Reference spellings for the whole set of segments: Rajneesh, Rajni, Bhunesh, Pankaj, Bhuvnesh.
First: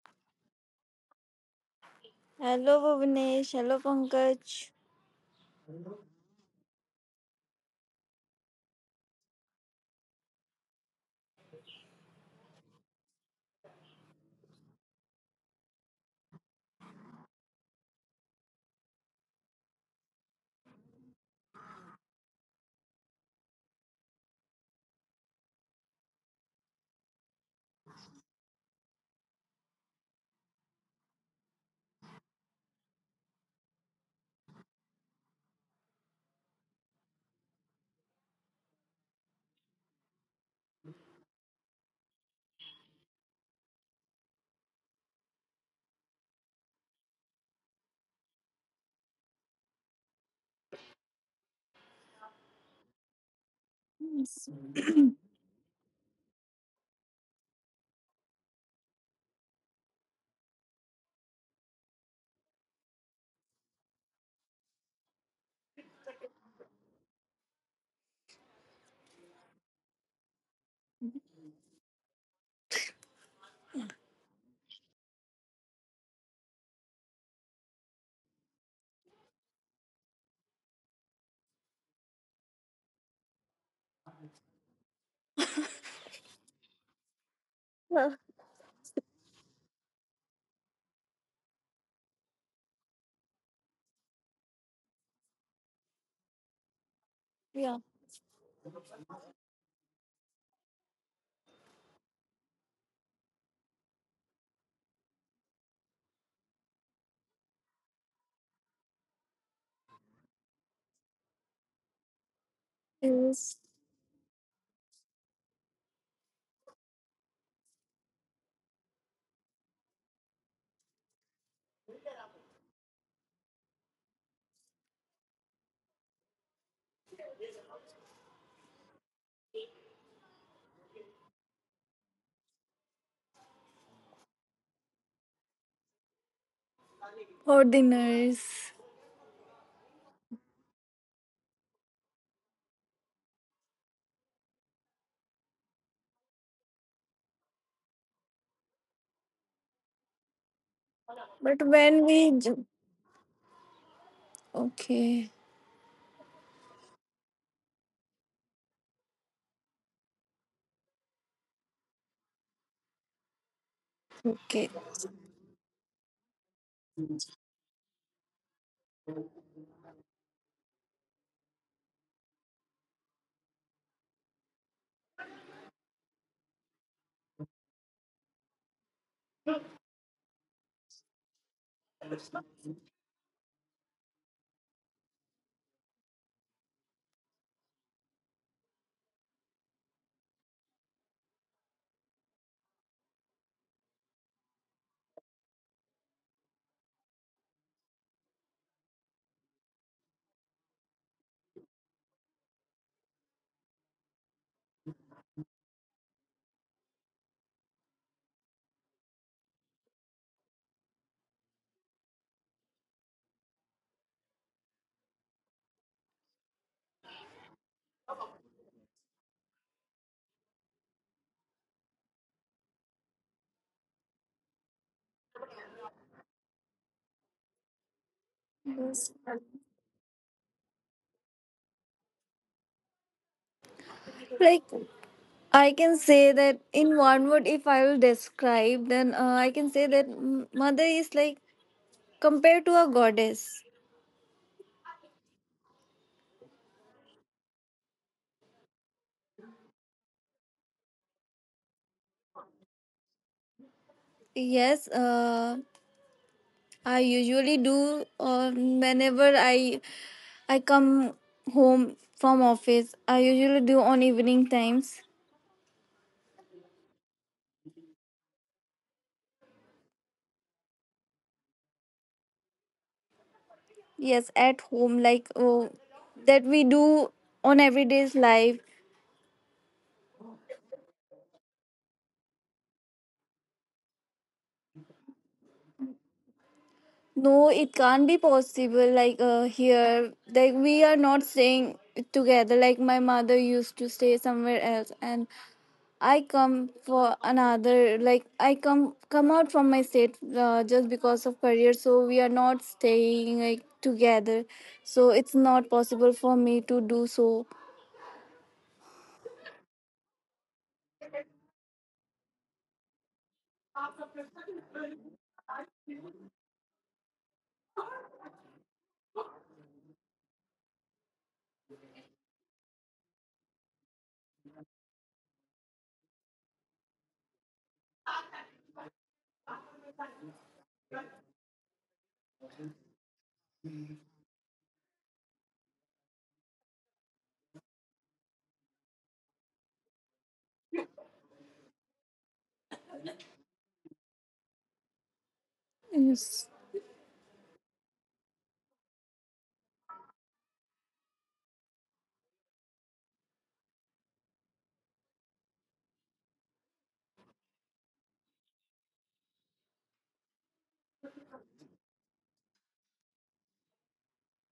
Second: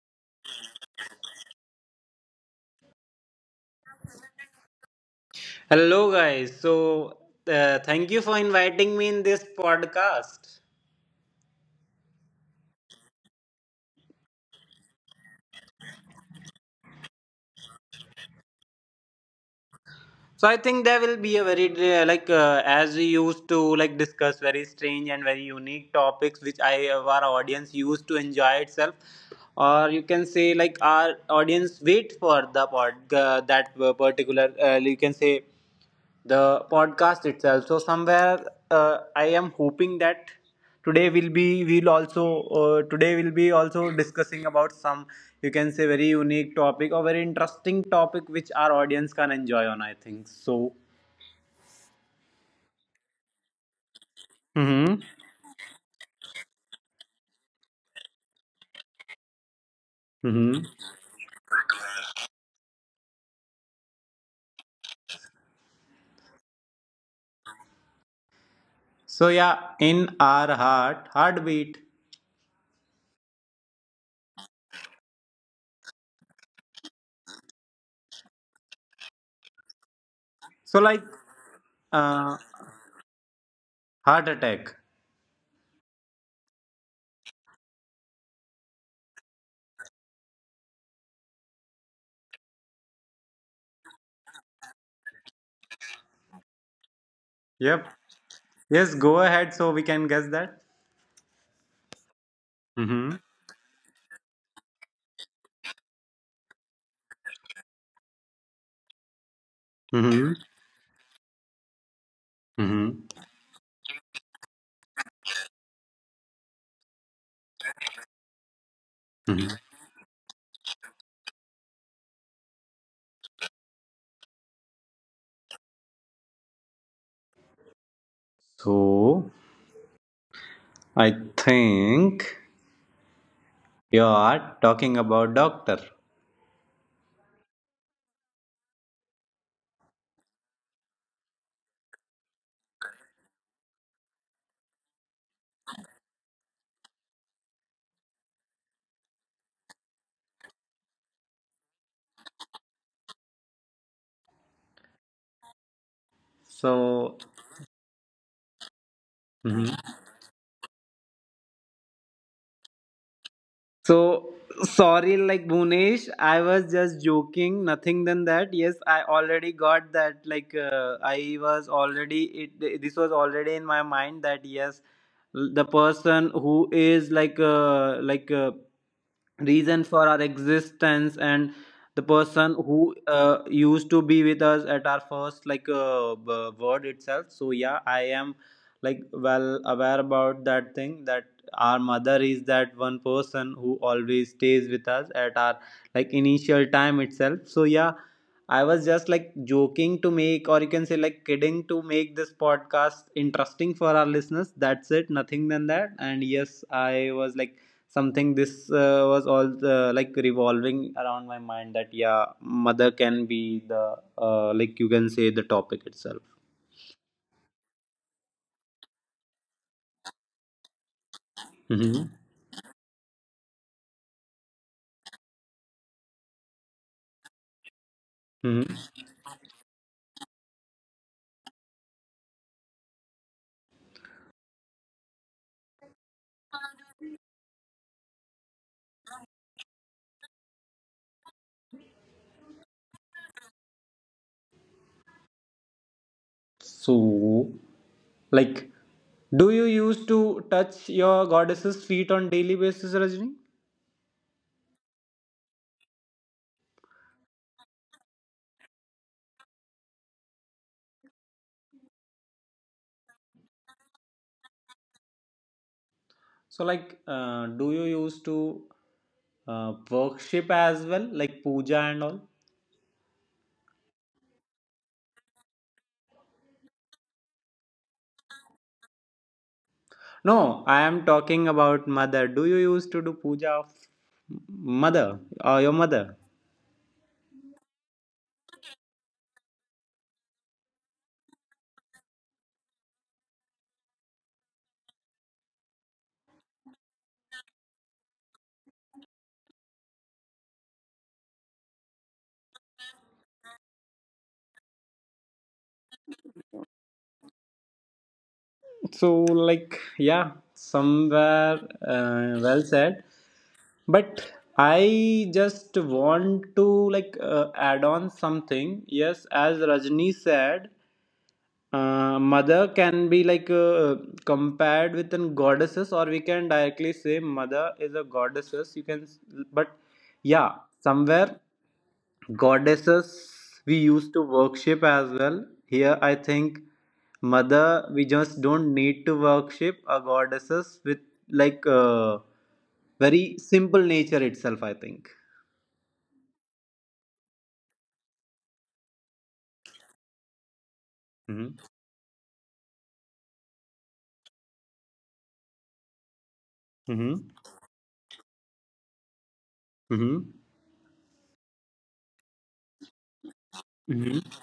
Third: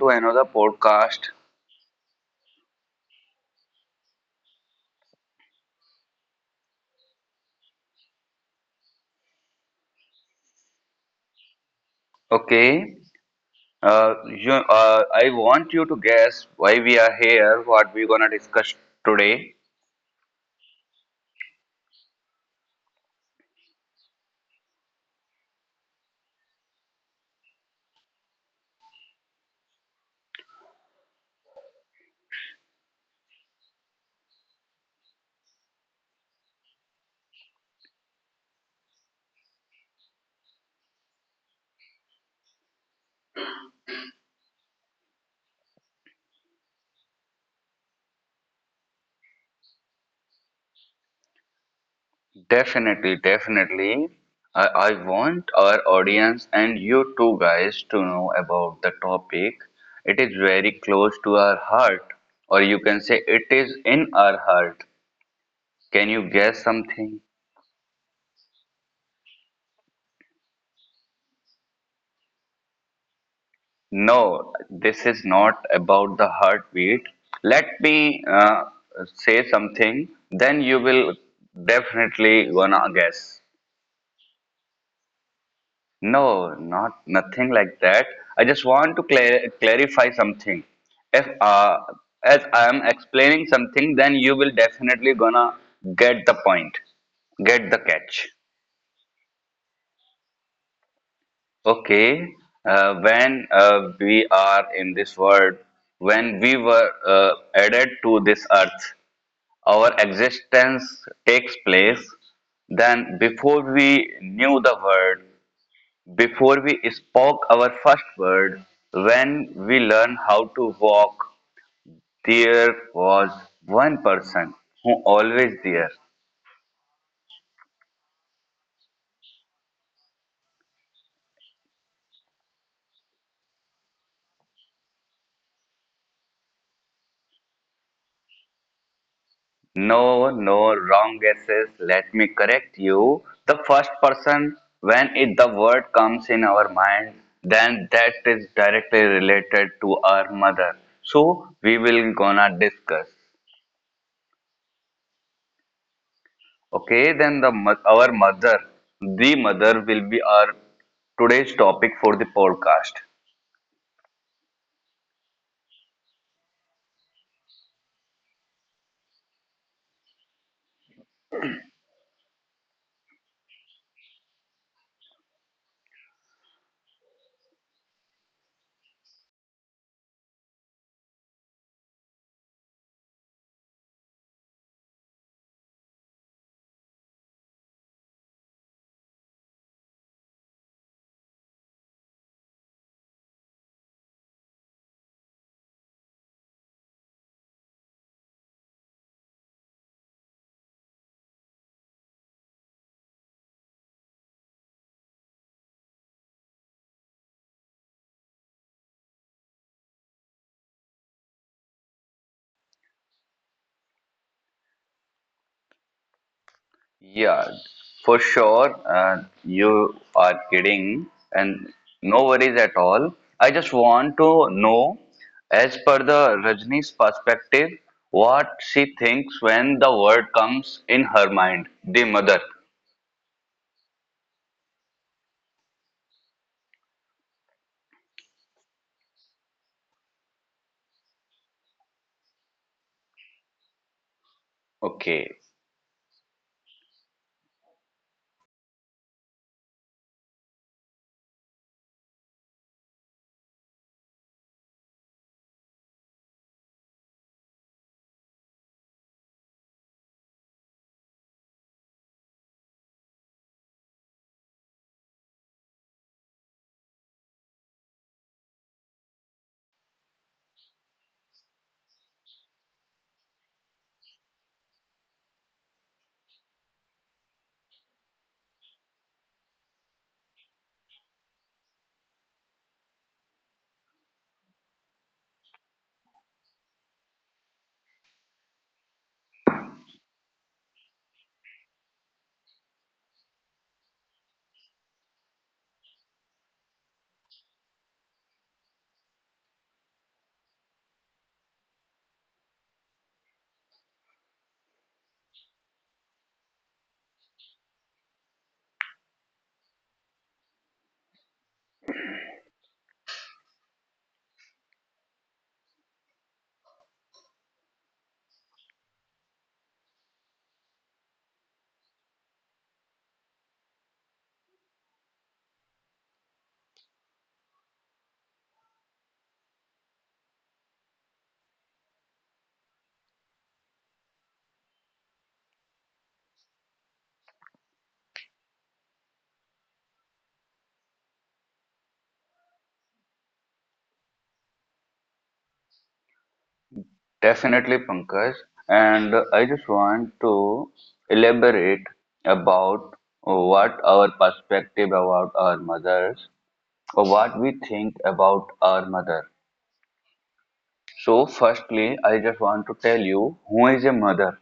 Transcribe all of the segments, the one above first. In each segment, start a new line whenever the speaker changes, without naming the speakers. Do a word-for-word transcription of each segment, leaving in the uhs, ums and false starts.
to another podcast.
Hello, Bhuvnesh. Hello, Pankaj.
Hello, guys. So, uh, thank you for inviting me in this podcast.
Okay, uh, you, uh, I want you to guess why we are here, what we're gonna discuss today.
So, I think there will be a very, uh, like, uh, as we used to, like, discuss very strange and very unique topics which I, uh, our audience used to enjoy itself. Or you can say, like, our audience wait for the pod, uh, that particular, uh, you can say, the podcast itself. So somewhere uh, I am hoping that today will be we'll also uh, today will be also discussing about some you can say very unique topic or very interesting topic which our audience can enjoy on. I think so.
Definitely, definitely. I,
Mm-hmm.
I want our audience and you two guys to know about the topic. It is
Mm-hmm.
very close to our heart, or you can say it is in our heart. Can you guess something?
So yeah, in our heart heartbeat.
No, this is not about the heartbeat. Let me uh, say something, then
So
you
like
will
uh,
definitely gonna guess.
heart attack.
No, not nothing like that. I just want to clar clarify something. If uh, As I am explaining something, then you will definitely gonna get the point,
We
get
are
the
Yep.
catch.
Yes. Go ahead so we can guess that.
Okay, uh,
Mm-hmm.
when uh, we are in this world, when we were uh, added to this earth, our
Mm-hmm.
existence takes place,
Mm-hmm.
then
friends
before we knew the word, before we spoke our first word,
Mm-hmm.
when we learned how to walk, there was one person who always there.
So I think you are talking about doctor.
for dinners.
No, no, wrong guesses. Let me correct you. The first person, when it, the word comes in our mind, then that is directly related to our mother. So
But
we
when
will
we.
gonna
J-
discuss.
Okay.
So,
Okay, then the mo- our mother, the
mhm.
mother will be our today's topic for the podcast.
So
Okay.
sorry, like Bhunesh, I was just joking, nothing than that. Yes, I already got that. Like uh, I was already it. This was already in my mind that yes, the person who is like uh, like uh, reason for our existence and the person who uh, used to be with us at our first like uh, b- word itself. So yeah, I am like well aware about that thing that our mother is that one person who always stays with us at our like initial time itself. So yeah, I was just like joking to make, or you can say like kidding, to make this podcast interesting for our listeners. That's it, nothing than that. And yes, I was like something. This uh, was all uh, like revolving around my mind that yeah, mother can be the uh, like you can say the topic itself.
Yeah, for sure. Uh, you are kidding, and
Mm-hmm.
no worries at all. I just want to know, as per the Rajni's perspective, what
Mm-hmm.
she thinks when the word comes in her mind, the mother.
Like, I can say that in one word, if I will describe, then uh, I can say that m- mother is like compared to a goddess.
Okay.
So, like, do you used to touch your goddess's feet on daily basis, Rajni?
Yes, uh, I usually do uh, whenever I I come home from office. I usually do on evening times.
So, like, uh, do you used to uh, worship as well, like puja and all?
Yes, at home, like oh, that we do on everyday's life.
No, I am talking about mother. Do you used to do puja of mother or your mother?
No, it can't be possible. Like uh, here, like we are not staying together. Like my mother used to stay somewhere else, and I come for another. Like I come come out from my state uh, just because of career. So we are not staying like together. So it's not possible for me to do so.
So, like, yeah, somewhere uh, well said. But I just want to like uh, add on something. Yes, as Rajni said, uh, mother can be like uh, compared with an goddesses, or we can directly say mother is a goddesses, you can. But yeah, somewhere goddesses we used to worship as well. Here I think mother, we just don't need to worship a goddesses with like uh, very simple nature itself, I think.
Yes.
Definitely, Pankaj. And I just want to
Mhm.
elaborate about what our perspective about our mothers or
Mhm.
what we think about our mother.
Mhm.
So, firstly, I just want to tell you who is a
Mhm.
mother.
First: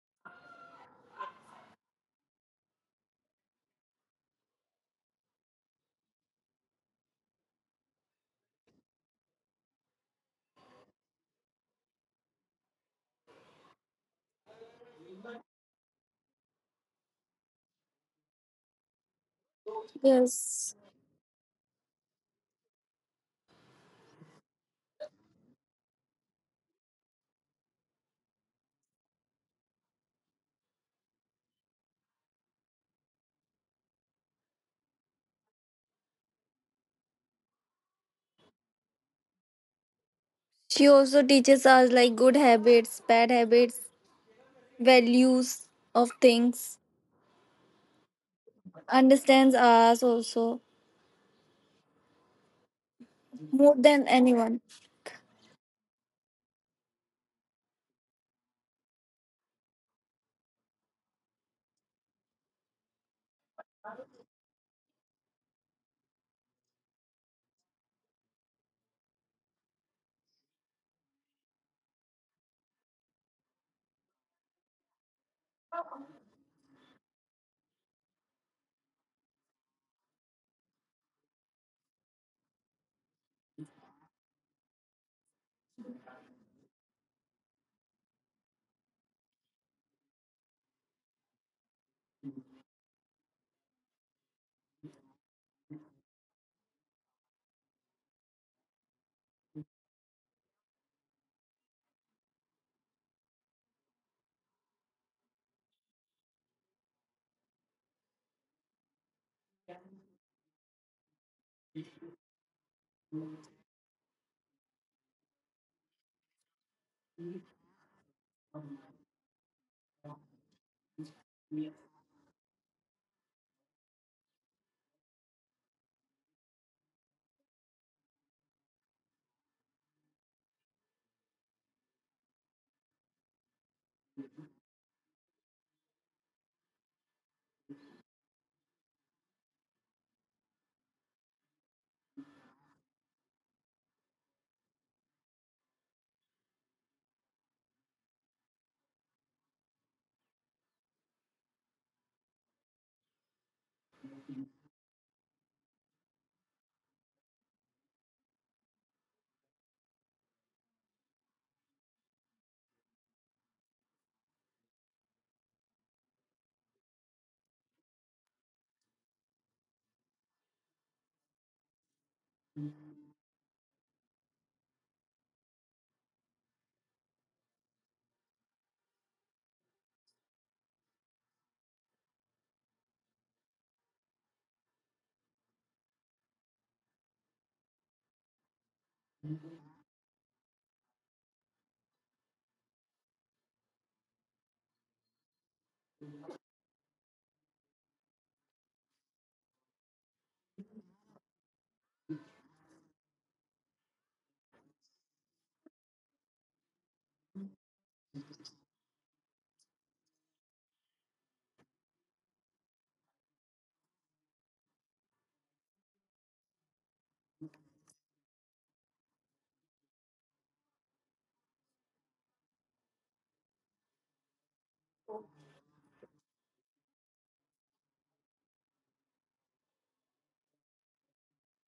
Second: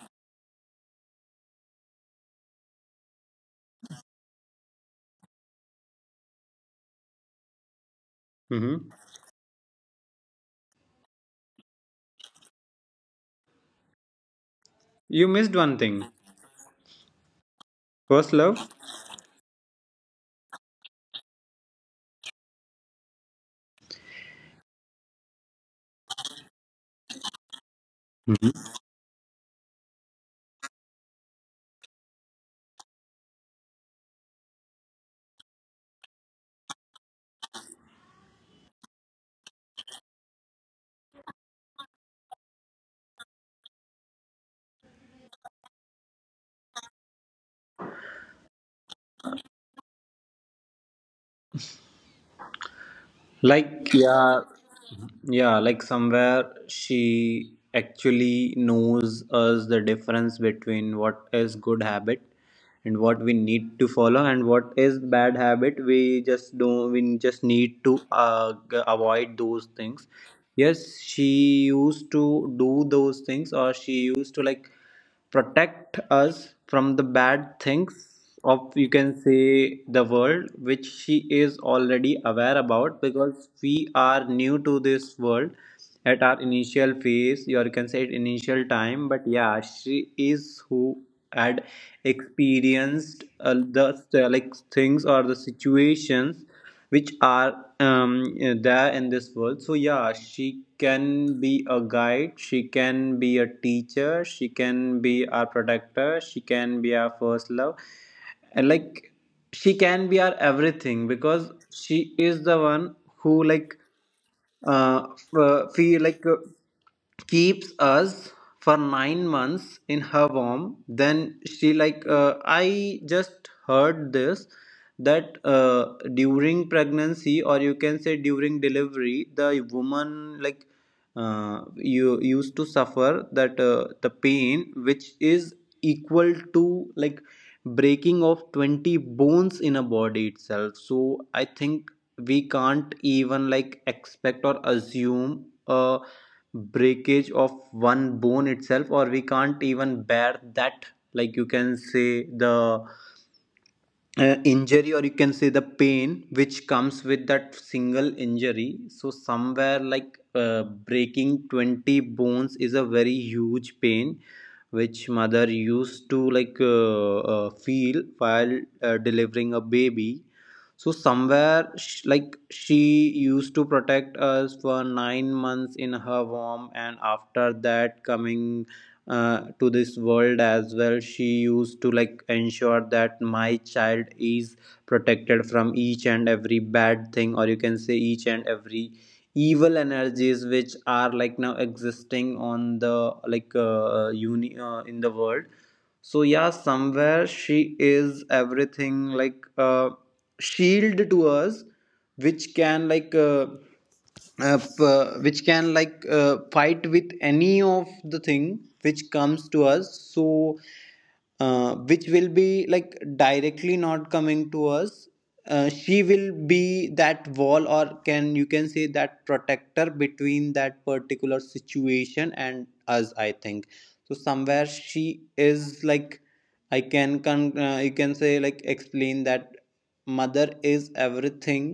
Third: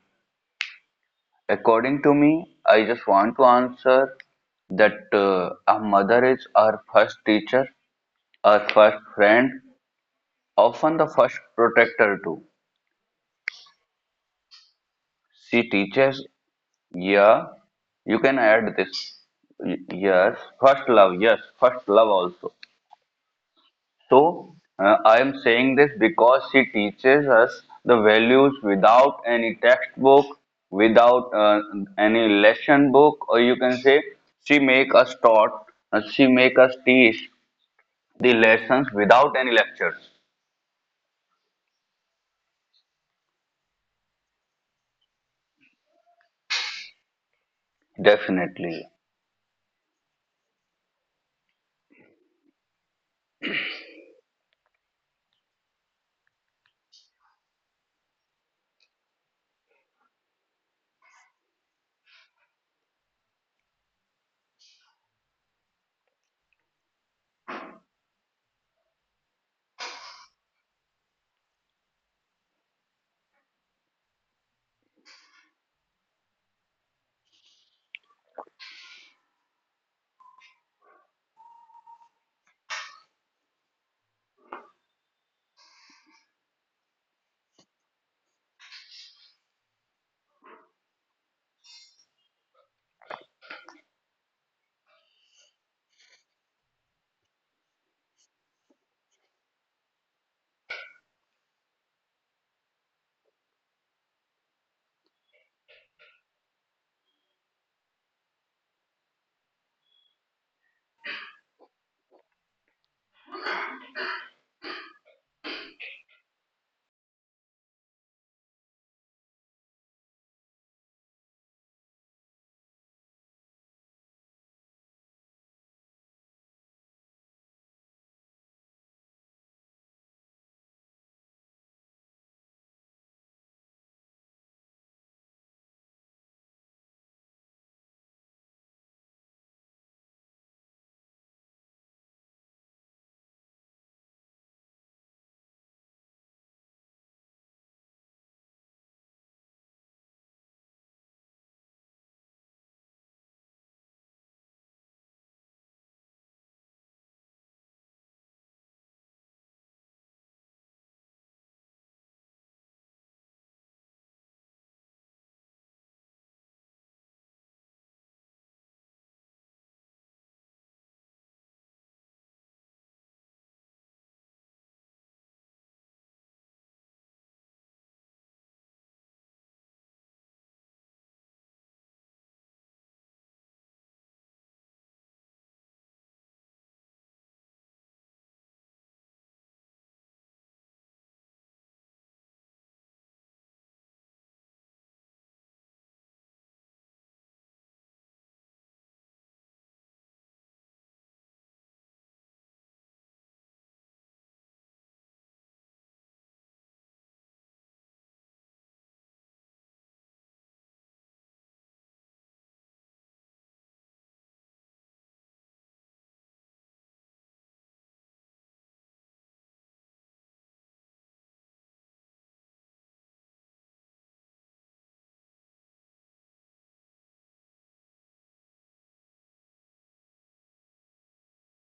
According to me, I just want to answer that uh, a mother is our first teacher, our
Mhm.
first friend, often the first protector too.
You missed
She
one thing.
teaches. Yeah, you
First
can
love.
add this. Y- Yes,
Yes.
first love. Yes, first love also. So, uh, I am saying this because she teaches us the values
Mhm.
without any textbook, without uh, any lesson book, or you can say she make us taught, uh, she make us teach the lessons without any lectures.
She also teaches us like good habits, bad habits, values of things,
Definitely.
understands us also more
Like
than
yeah,
anyone.
yeah. Like somewhere she actually knows us the difference between what is good habit and what we need to follow and what is bad habit. We just don't. We just need to uh, g- avoid those things. Yes, she used to do those things, or she used to like protect us from the bad things of, you can say, the world, which she is already aware about because we are new to this world at our initial phase, or you can say at initial time. But yeah, she is who had experienced uh, the uh, like things or the situations which are um, there in this world. So yeah, she can be a guide, she can be a teacher, she can be our protector, she can be our first love, and like she can be our everything because she is the one who like uh, f- feel like uh, keeps us for nine months in her womb. Then she like uh, I just heard this that uh, during pregnancy, or you can say during delivery, the woman like uh, you used to suffer that uh, the pain which is equal to like breaking of twenty bones in a body itself. So I think we can't even like expect or assume a breakage of one bone itself, or we can't even bear that, like you can say the uh, injury, or you can say the pain which comes with that single injury. So somewhere like uh, breaking twenty bones is a very huge pain which mother used to like uh, uh, feel while uh, delivering a baby. So somewhere sh- like she used to protect us for nine months in her womb, and after that, coming uh, to this world as well, she used to like ensure that my child is protected from each and every bad thing, or you can say each and every evil energies which are like now existing on the like uh, uni- uh, in the world. So yeah, somewhere she is everything, like uh, shield to us which can like uh, uh, p- uh, which can like uh, fight with any of the thing which comes to us. So uh, which will be like directly not coming to us. Uh, she will be that wall, or can you can say that protector between that particular situation and us, I think. So somewhere she is like, I can con- uh, you can say like explain that mother is everything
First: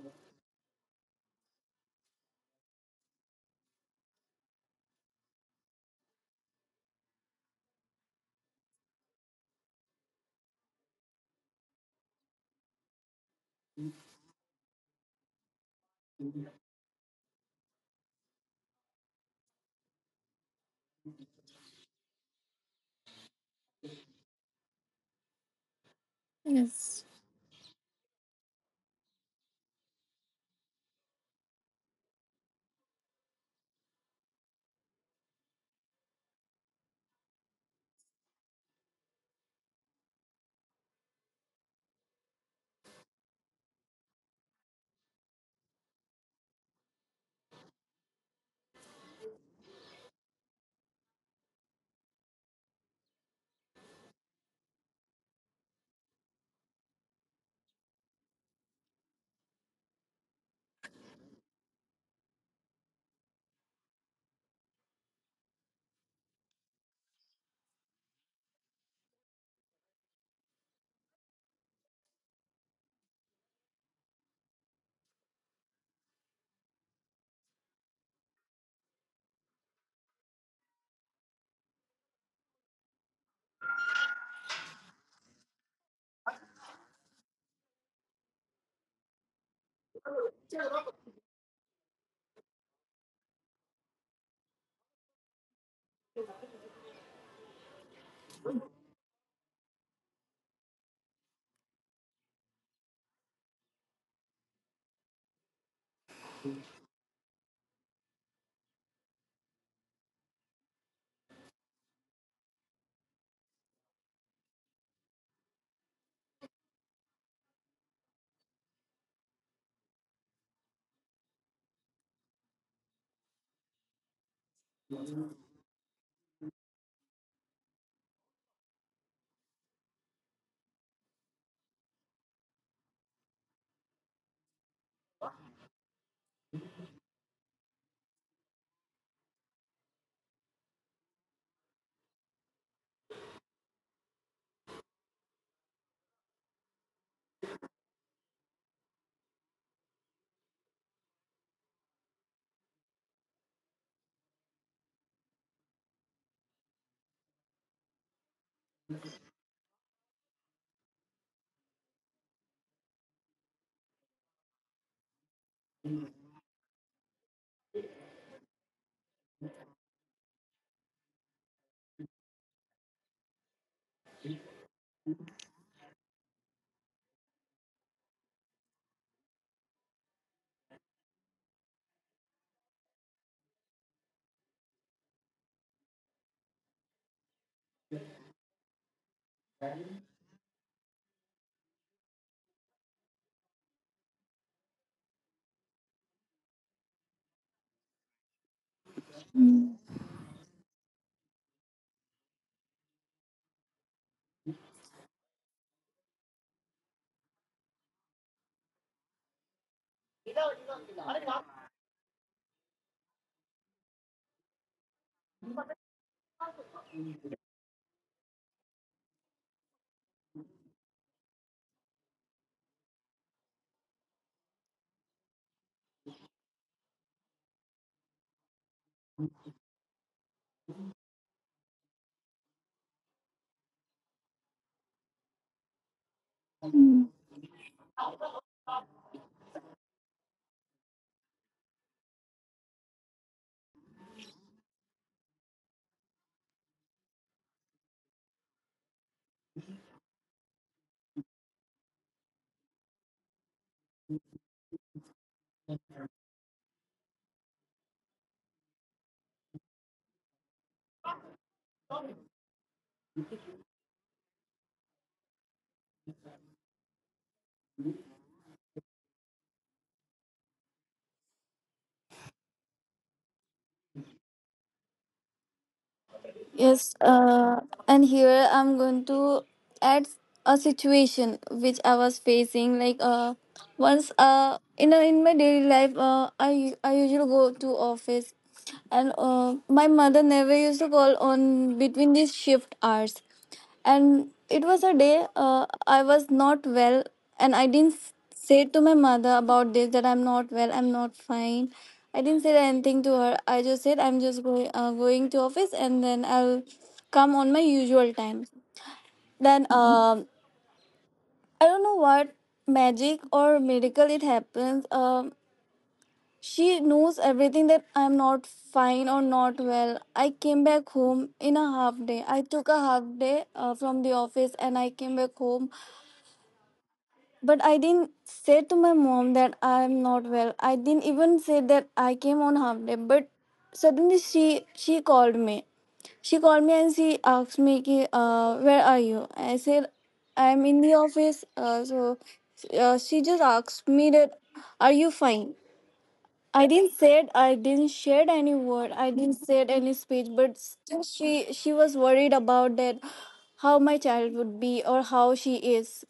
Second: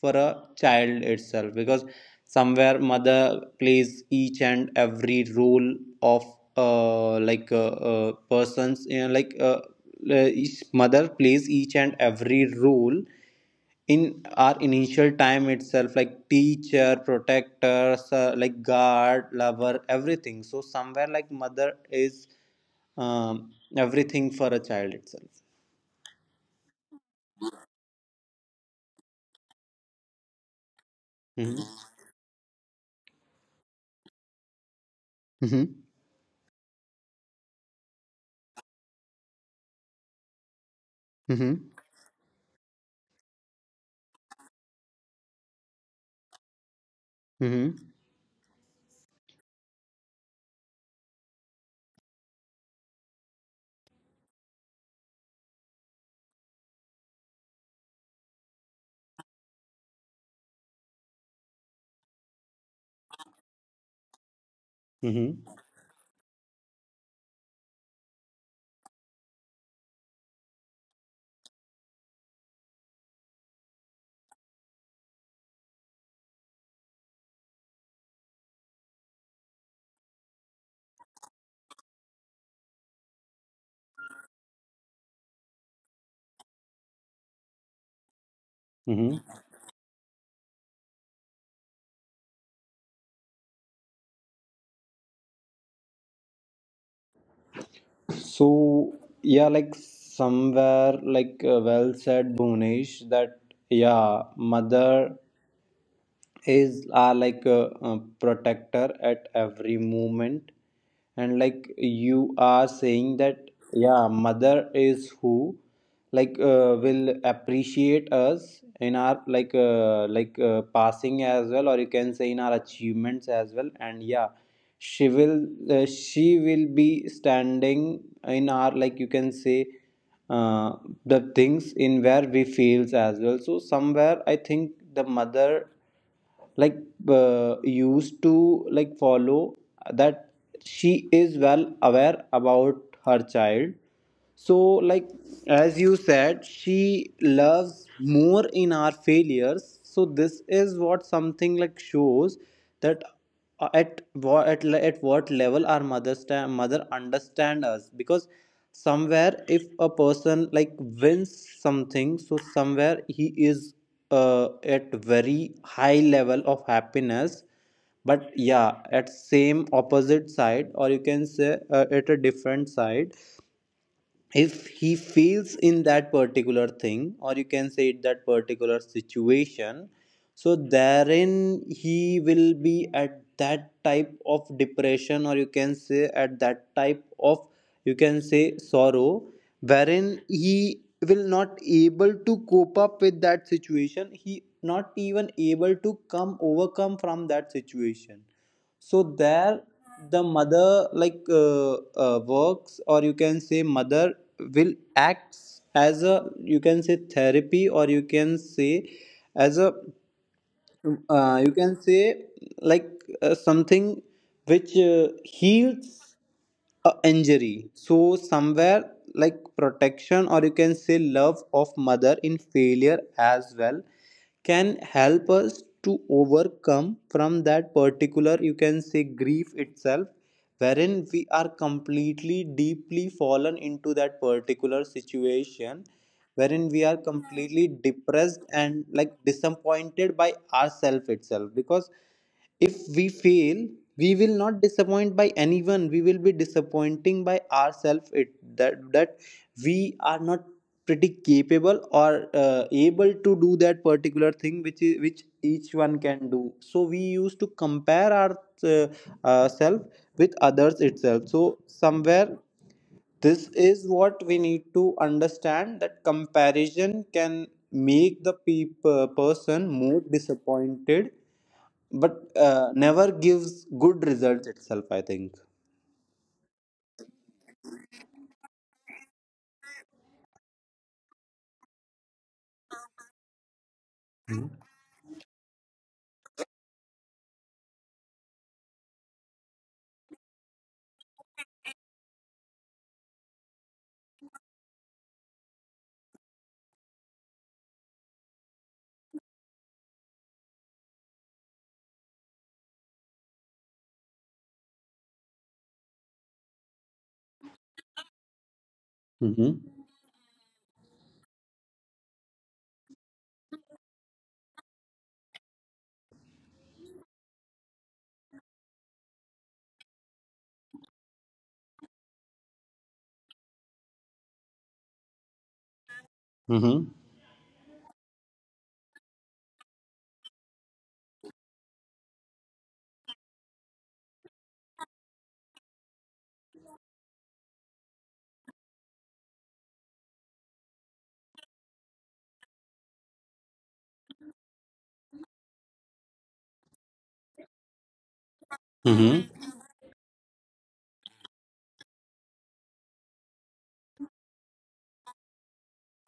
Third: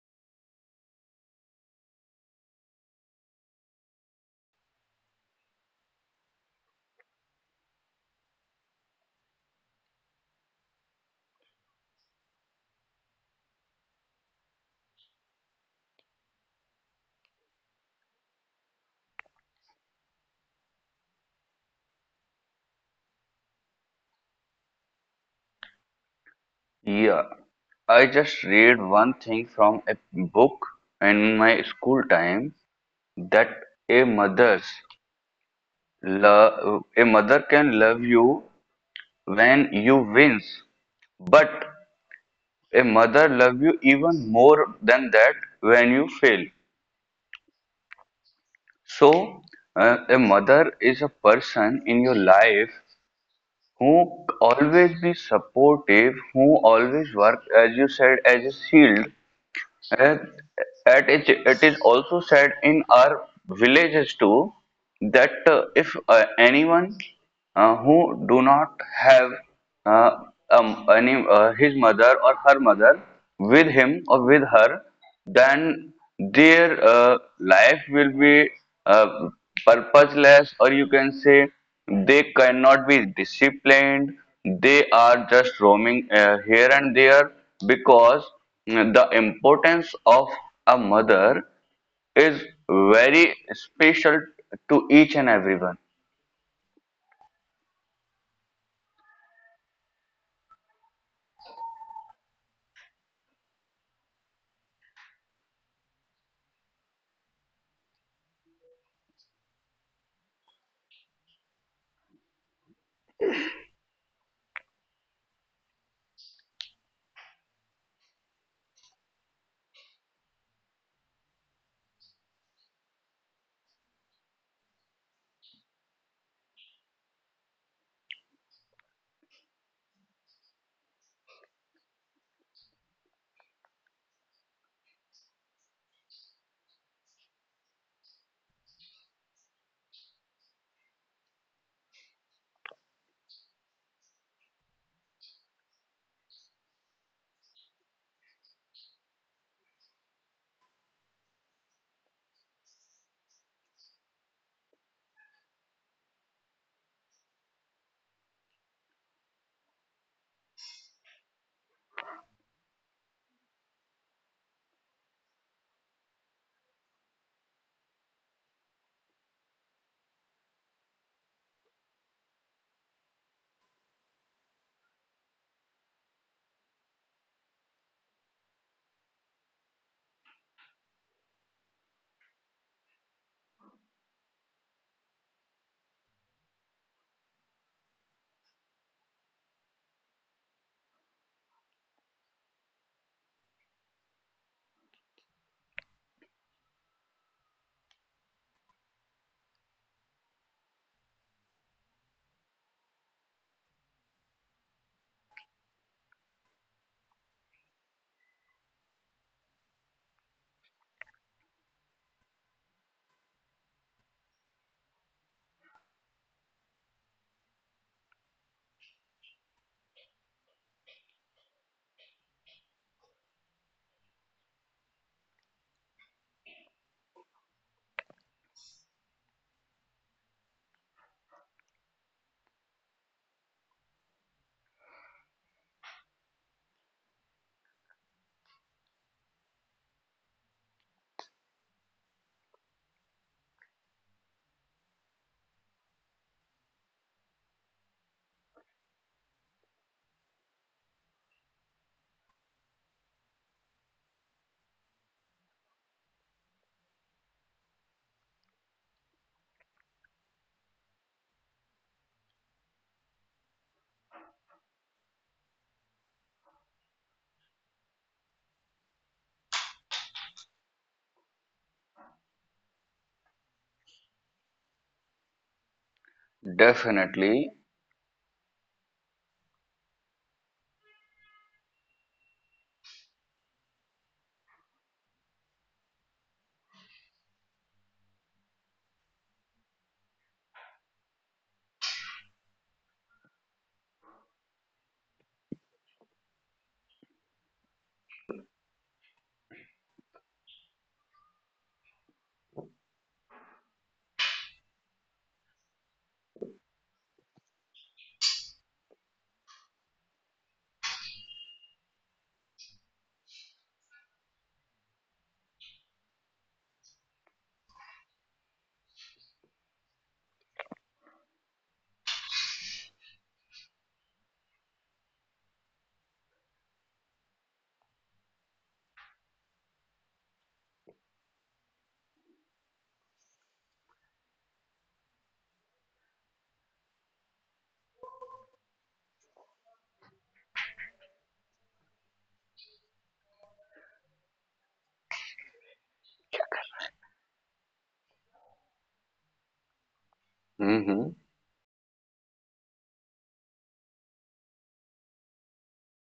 for a child itself because somewhere mother plays each and every role of uh, like uh, uh, persons, you know, like uh, uh, each mother plays each and every role in our initial time itself, like teacher, protectors, uh, like guard, lover, everything. So somewhere like mother is um, everything for a child itself.
Yes.
Yeah. I just read one thing from a book in my
Mhm.
school time, that a mother's
Mhm.
love, a mother can love you when you wins, but
Mhm.
a mother love you even more than that when you fail.
Mhm.
So uh, a mother is a person in your life who always be supportive, who always work as you said as a shield. Uh, at it, it is also said in our villages too that
Mhm.
uh, if uh, anyone uh, who do not have uh, um, any uh, his mother or her mother with him or with her, then their uh, life will be uh, purposeless, or you can say they cannot be disciplined. They are just roaming uh, here and there because mm, the
Mhm.
importance of a mother is very special to each and everyone.
So yeah, like somewhere like uh, well said, Bhunesh, that yeah, mother is are like a, a protector at every moment. And like you are saying that yeah, mother is who like uh, will appreciate us in our like uh, like uh, passing as well, or you can say in our achievements as well. And yeah, she will uh, she will be standing in our like you can say uh, the things in where we fails as well. So somewhere I think the mother like uh, used to like follow that she is well aware about her child. So like, as you said, she loves more in our failures. So this is what something like shows that uh, at what at, le- at what level our mother sta- mother understand us. Because somewhere if a person like wins something, so somewhere he is uh, at very high level of happiness. But yeah, at same opposite side, or you can say uh, at a different side, if he fails in that particular thing, or you can say it that particular situation, so therein he will be at that type of depression, or you can say at that type of, you can say, sorrow wherein he will not able to cope up with that situation. He not even able to come overcome from that situation. So there the mother like uh, uh, works, or you can say mother will act as a, you can say, therapy, or you can say as a uh, you can say like uh, something which uh, heals a injury. So somewhere like protection, or you can say love of mother in failure as well, can help us to overcome from that particular, you can say, grief itself wherein we are completely deeply fallen into that particular situation wherein we are completely depressed and like disappointed by ourself itself. Because if we fail, we will not disappoint by anyone. We will be disappointing by ourselves. It that that we are not pretty capable or uh, able to do that particular thing which is, which each one can do. So we used to compare our uh, uh, self with others itself. So somewhere this is what we need to understand that comparison can make the peop- uh, person more disappointed, but uh, never gives good results itself, I think.
Yes.
Definitely.
Uh, and here I'm going to add a situation which I was facing. Like uh, once uh, in a, in my daily life, uh, I I usually go to office, and uh, my mother never used to call on between these shift hours. And it was a day uh, I was not well, and I didn't s- say to my mother about this, that I'm not well, I'm not fine. I didn't say anything to her. I just said I'm just going, uh, going to office, and then I'll come on my usual time. Then
Mm-hmm.
um I don't know what magic or miracle it happens. Um she knows everything that I'm not fine or not well. I came back home in a half day. I took a half day uh, from the office, and I came back home.
Mm-hmm.
But I didn't say to my mom that I'm not well. I didn't even say that I came on half day. But suddenly she she called me. She called me and she asked me, ki, uh, where are you? I said, I'm in the office. Uh, so uh, she just asked me that, are you fine? I didn't said, I didn't share any word. I
Mm-hmm.
didn't said any speech. But still
hmm
she she was worried about that, how my child would be or how she is.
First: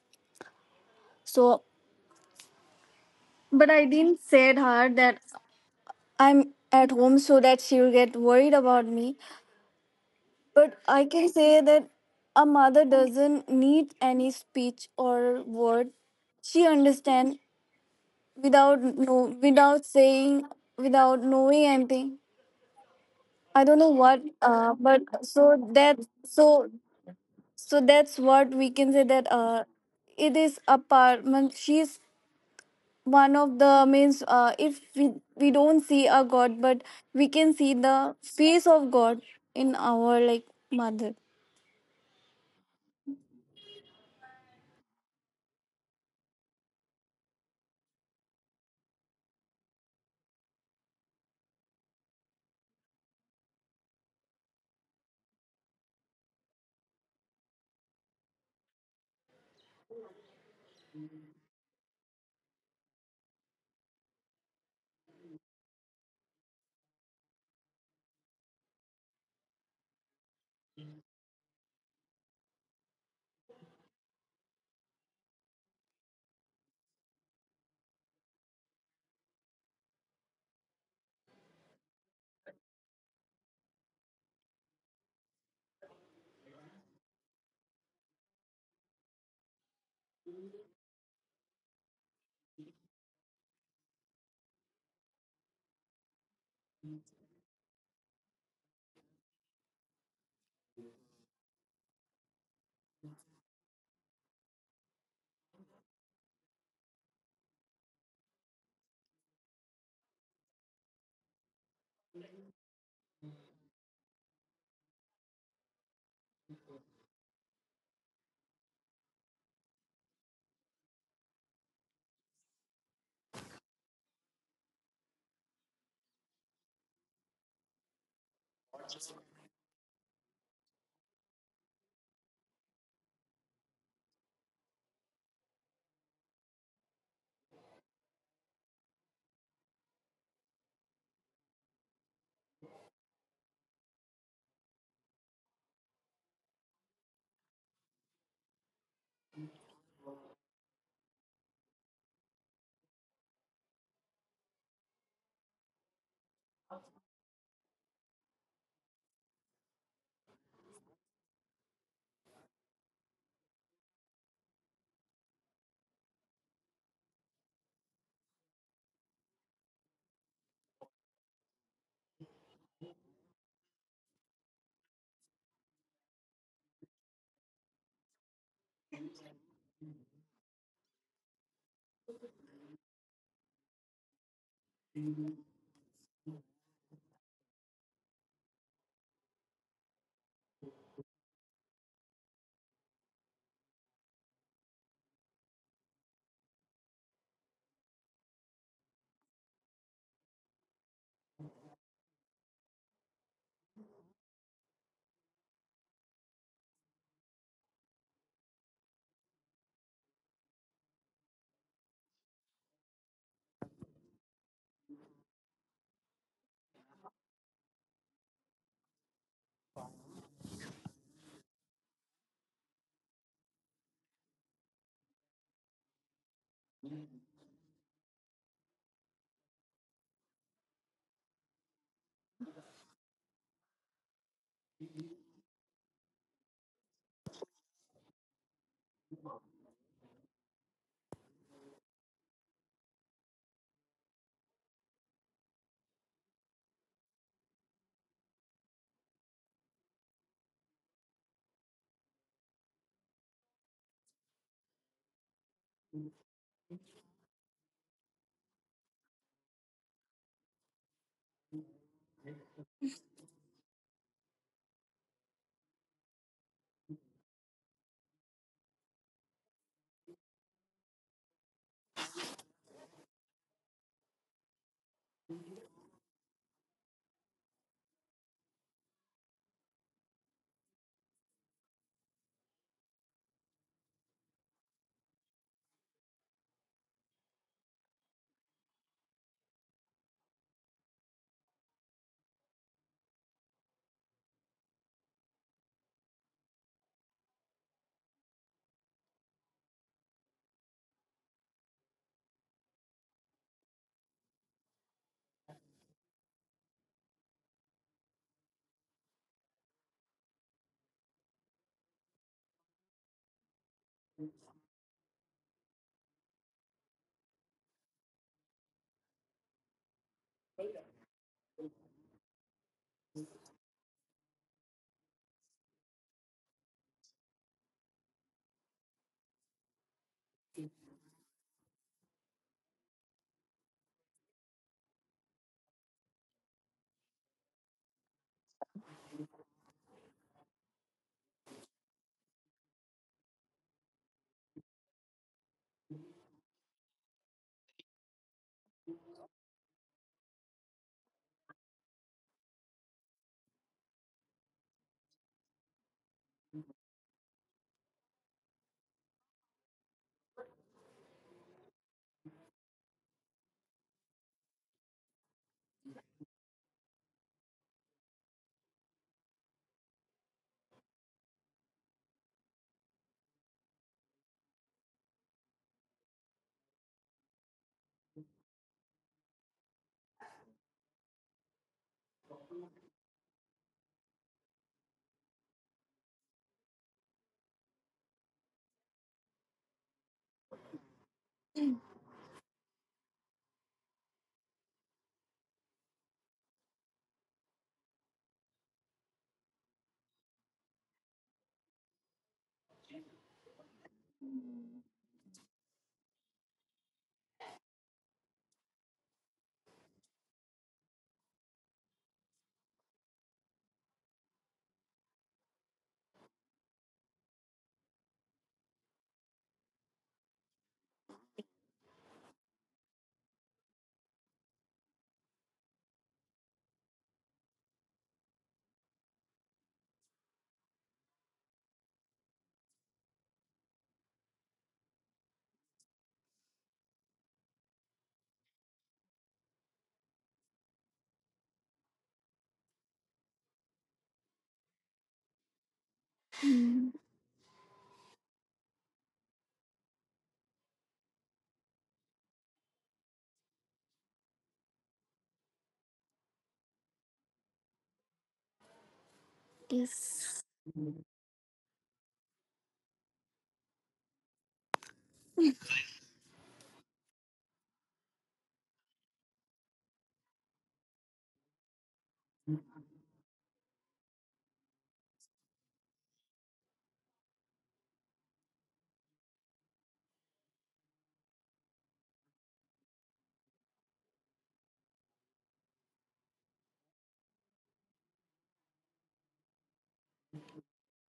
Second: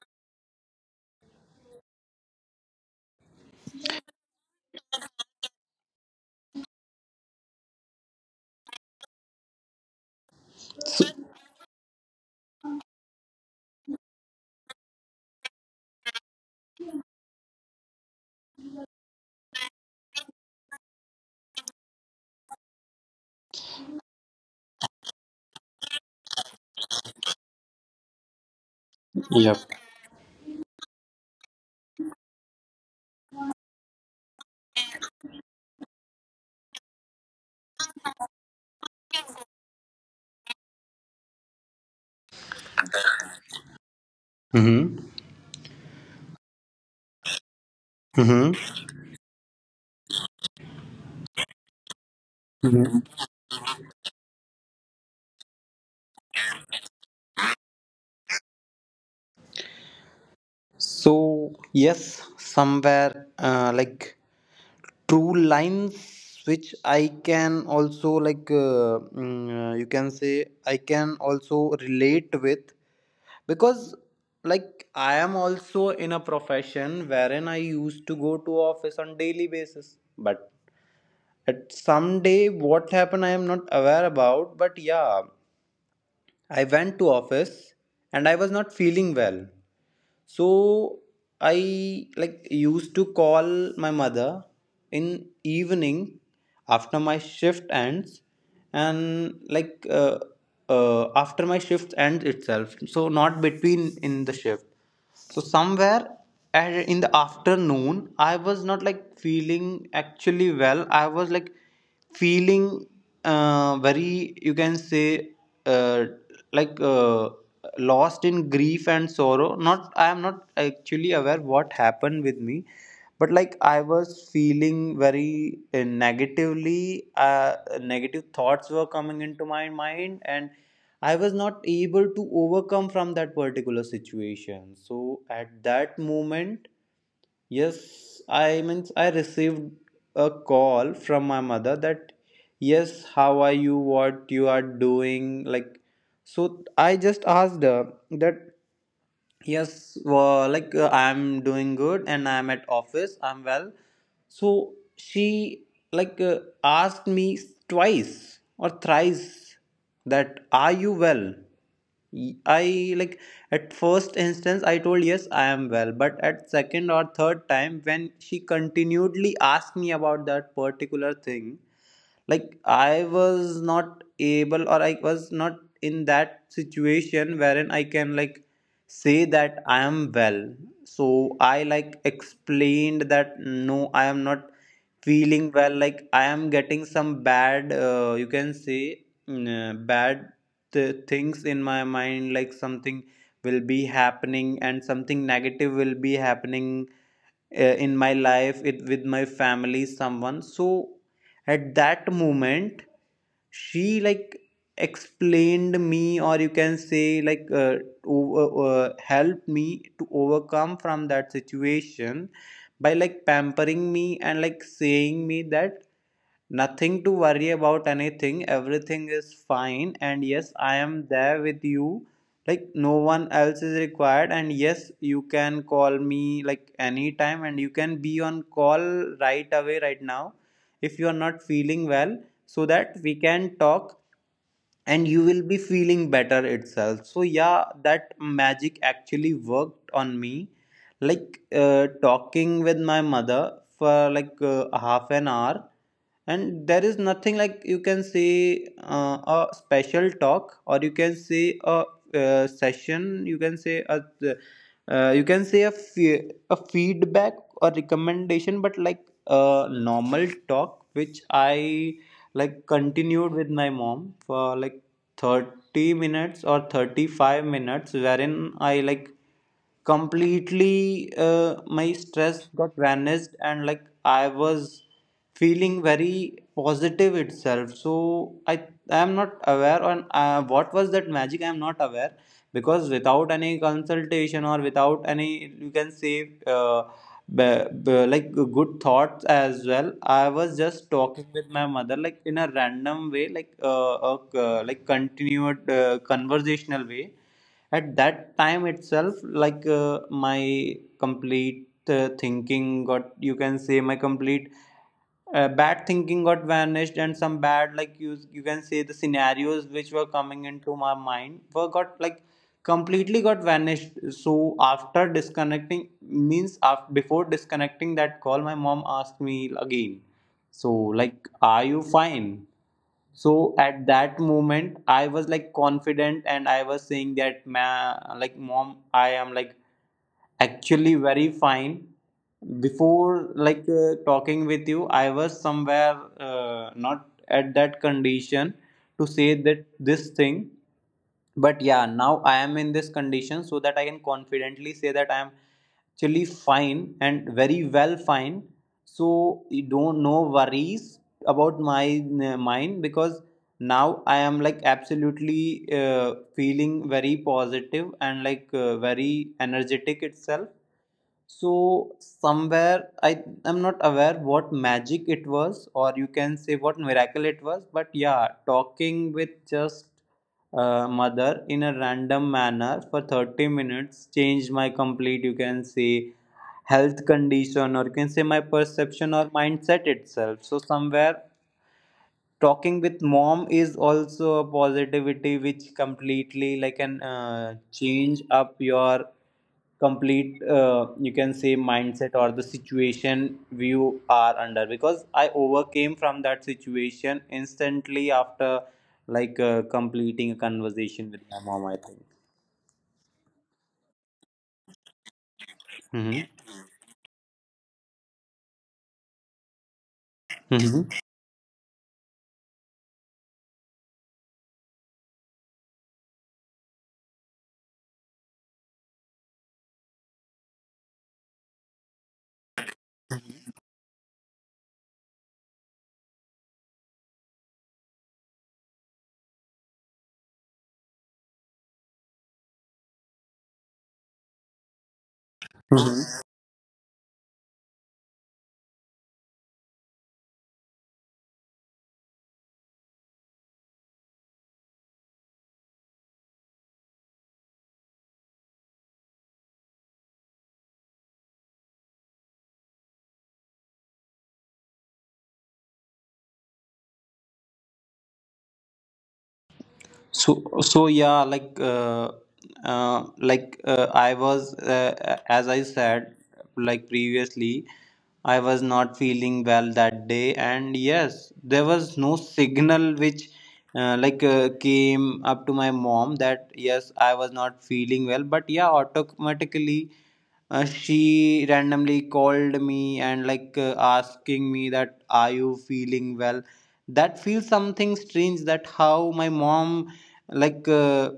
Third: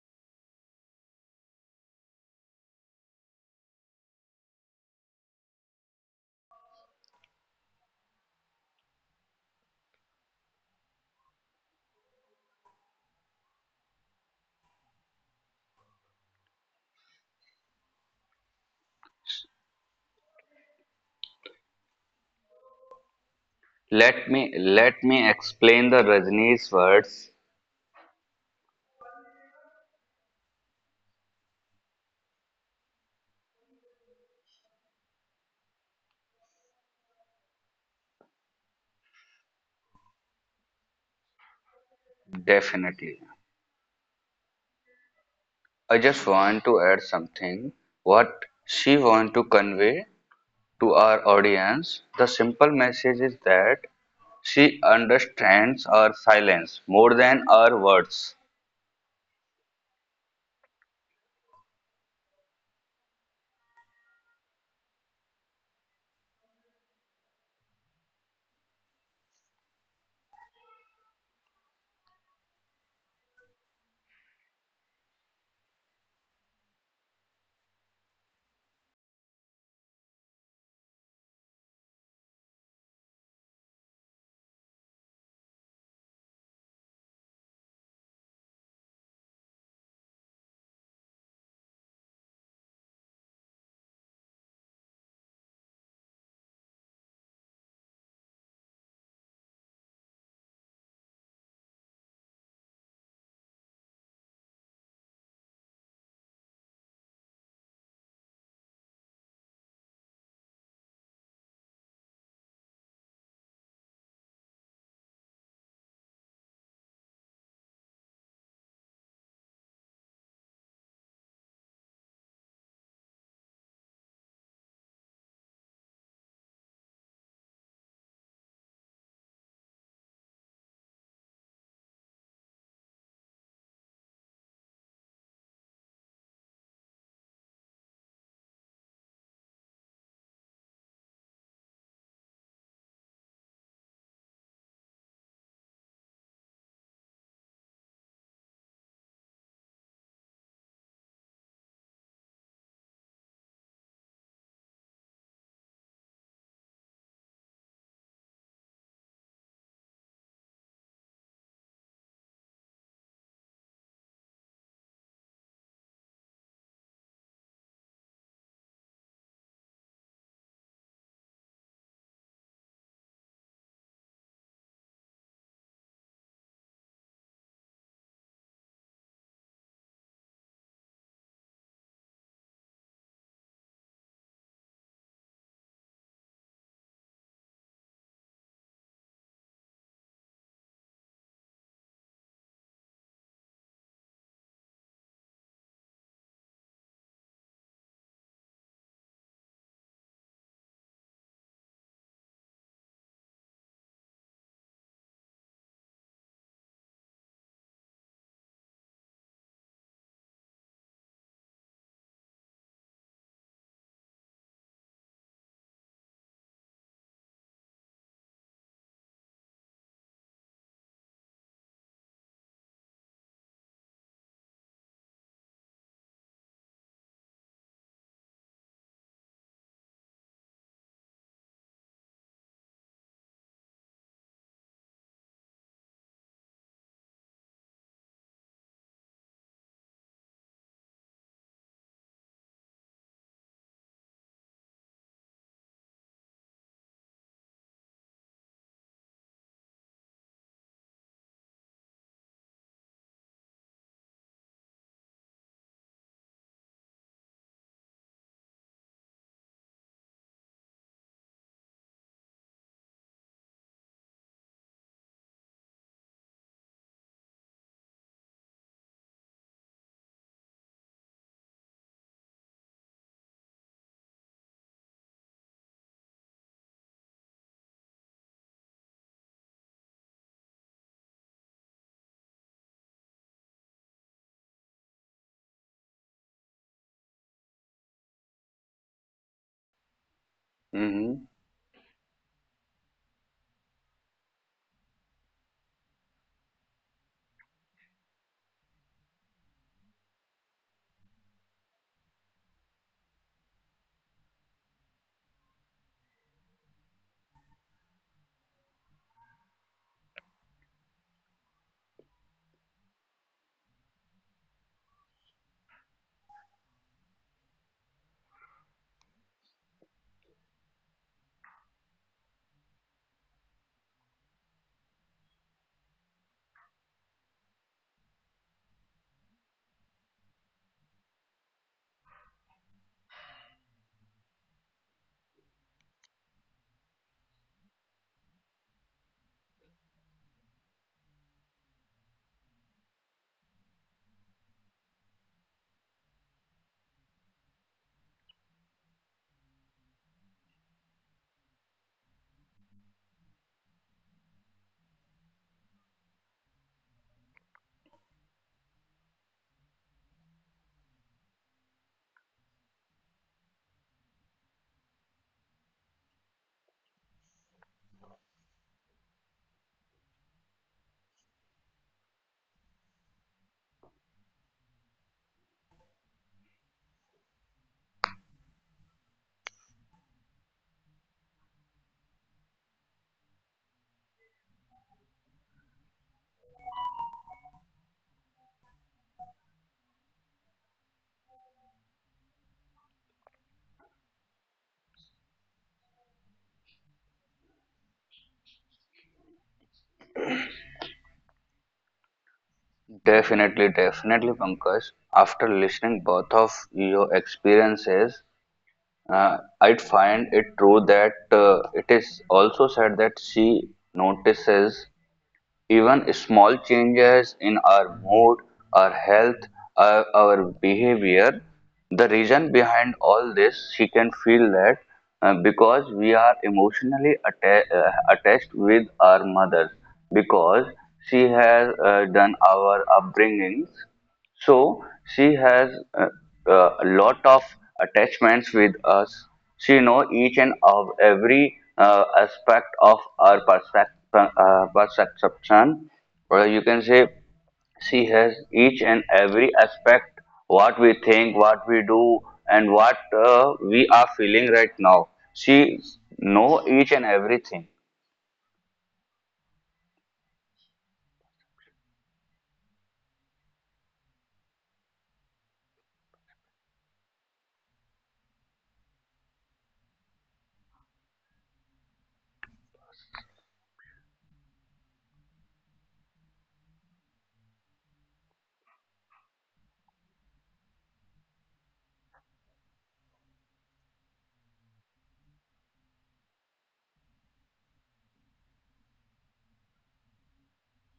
So, but I didn't say her that I'm at home, so that she'll get worried about me. But I
So,
can say that a mother doesn't need any speech or word. She understand without, no, without saying, without knowing anything. I don't know what
Let me
uh
let
but,
me
so
explain
that,
the
so
Rajneesh words.
so that's what we can say, that
yep.
uh it is a part. Man, she's one of the means. Uh, if we we don't see a god, but we can see the face of god in our like mother.
Definitely.
Mm-hmm.
I just want to add something. What
Mm-hmm.
she want to convey to our audience, the simple
Mm-hmm.
message is that she understands our silence more than our words.
So, yes, somewhere uh, like true lines which I can also like uh, mm, uh, you can say I can also relate with because like I am also in a profession wherein I used to go to office on daily basis. But at some day, what happened, I am not aware about. But yeah, I went to office, and I was not feeling well. So I like used to call my mother in evening after my shift ends. And like uh, uh, after my shift ends itself. So not between in the shift. So somewhere at- in the afternoon, I was not like feeling actually well. I was like feeling uh, very you can say uh, like uh, lost in grief and sorrow. Not, I am not actually aware what happened with me. But like I was feeling very uh, negatively uh, negative thoughts were coming into my mind, and I was not able to overcome from that particular situation. So at that moment, yes, I means I received a call from my mother that yes, how are you? What you are doing? Like, so I just asked her that yes, well, like uh, I'm doing good and I'm at office. I'm well. So she like uh, asked me twice or thrice, that "are you well?" Y- I, like at first instance, I told, "Yes, I am well," but at second or third time when she continually asked me about that particular thing, like I was not able, or I was not in that situation wherein I can, like say that I am well. So I, like explained that no, I am not feeling well, like I am getting some bad, uh, you can say, mm, uh, bad th- things in my mind, like something will be happening and something negative will be happening, uh, in my life, it, with my family, someone. So at that moment she, like explained me, or you can say, like uh, over, uh, helped me to overcome from that situation by like pampering me and like saying me that nothing to worry about anything. Everything is fine. And yes, I am there with you. Like, no one else is required. And yes, you can call me like anytime and you can be on call right away, right now, if you are not feeling well, so that we can talk and you will be feeling better itself. So yeah, that magic actually worked on me, like uh, talking with my mother for like uh, half an hour. And there is nothing like, you can say, uh, a special talk, or you can say a uh, session, you can say a uh, you can say a, fe- a feedback or recommendation, but like a normal talk which I like continued with my mom for like thirty minutes or thirty-five minutes, wherein I, like completely, uh, my stress got vanished, and like I was feeling very positive itself. So I I am not aware on, uh, what was that magic. I am not aware, because without any consultation or without any, you can say, uh, but, but like good thoughts as well, I was just talking with my
hmm
mother like in a random way, like uh, a c- like continued, uh, conversational way. At that time itself, like uh, my complete, uh, thinking got, you can say, my complete, uh, bad thinking got vanished, and some bad, like, you you can say, the scenarios which were coming into my mind were got like completely got vanished. So after disconnecting, means after, before disconnecting that call, my mom asked me again, so like, "Are you fine?" So at that moment I was like confident, and I was saying that, "Ma, like mom, I am like actually very fine. Before like uh, talking with you, I was somewhere, uh, not at that condition to say that this thing. But yeah, now I am in this condition so that I can confidently say that I am actually fine and very well fine. So you don't, no worries about my, uh, mind, because now I am like absolutely, uh, feeling very positive and like uh, very energetic itself." So somewhere I am not aware what magic it was, or you can say what miracle it was. But yeah, talking with just, uh, mother in a random manner for thirty minutes changed my complete, you can say, health condition, or you can say my perception or mindset itself. So somewhere talking with mom is also a positivity which completely like can, uh, change up your complete, uh, you can say mindset or the situation you are under, because I overcame from that situation instantly after like uh, completing a conversation with my mom, I think.
Definitely, definitely, Pankaj. After
Mm-hmm.
listening both of your experiences, Uh, I'd find
Mm-hmm.
it true that uh, it is also said that she notices even small changes in our mood, our health, our, our behavior. The reason behind all this, she can feel that uh, because we are emotionally atta- uh, attached with our mothers, because she has uh, done our upbringings, so she has uh, uh, a lot of attachments with us. She know each and of every uh, aspect of our perspective, uh, perception, or you can say she has each and every aspect what we think, what we do, and what uh, we are feeling right now. She know each and everything.
So,
Yes.
so yeah, like, uh, uh, like uh, I was, uh, uh, as I said, like previously, I was not feeling well that day, and yes, there was no signal which, uh, like, uh, came up to my mom that yes, I was not feeling well. But yeah, automatically, uh, she randomly called me and like uh, asking me that, "Are you feeling well?" That feels something strange. That how my mom, like uh,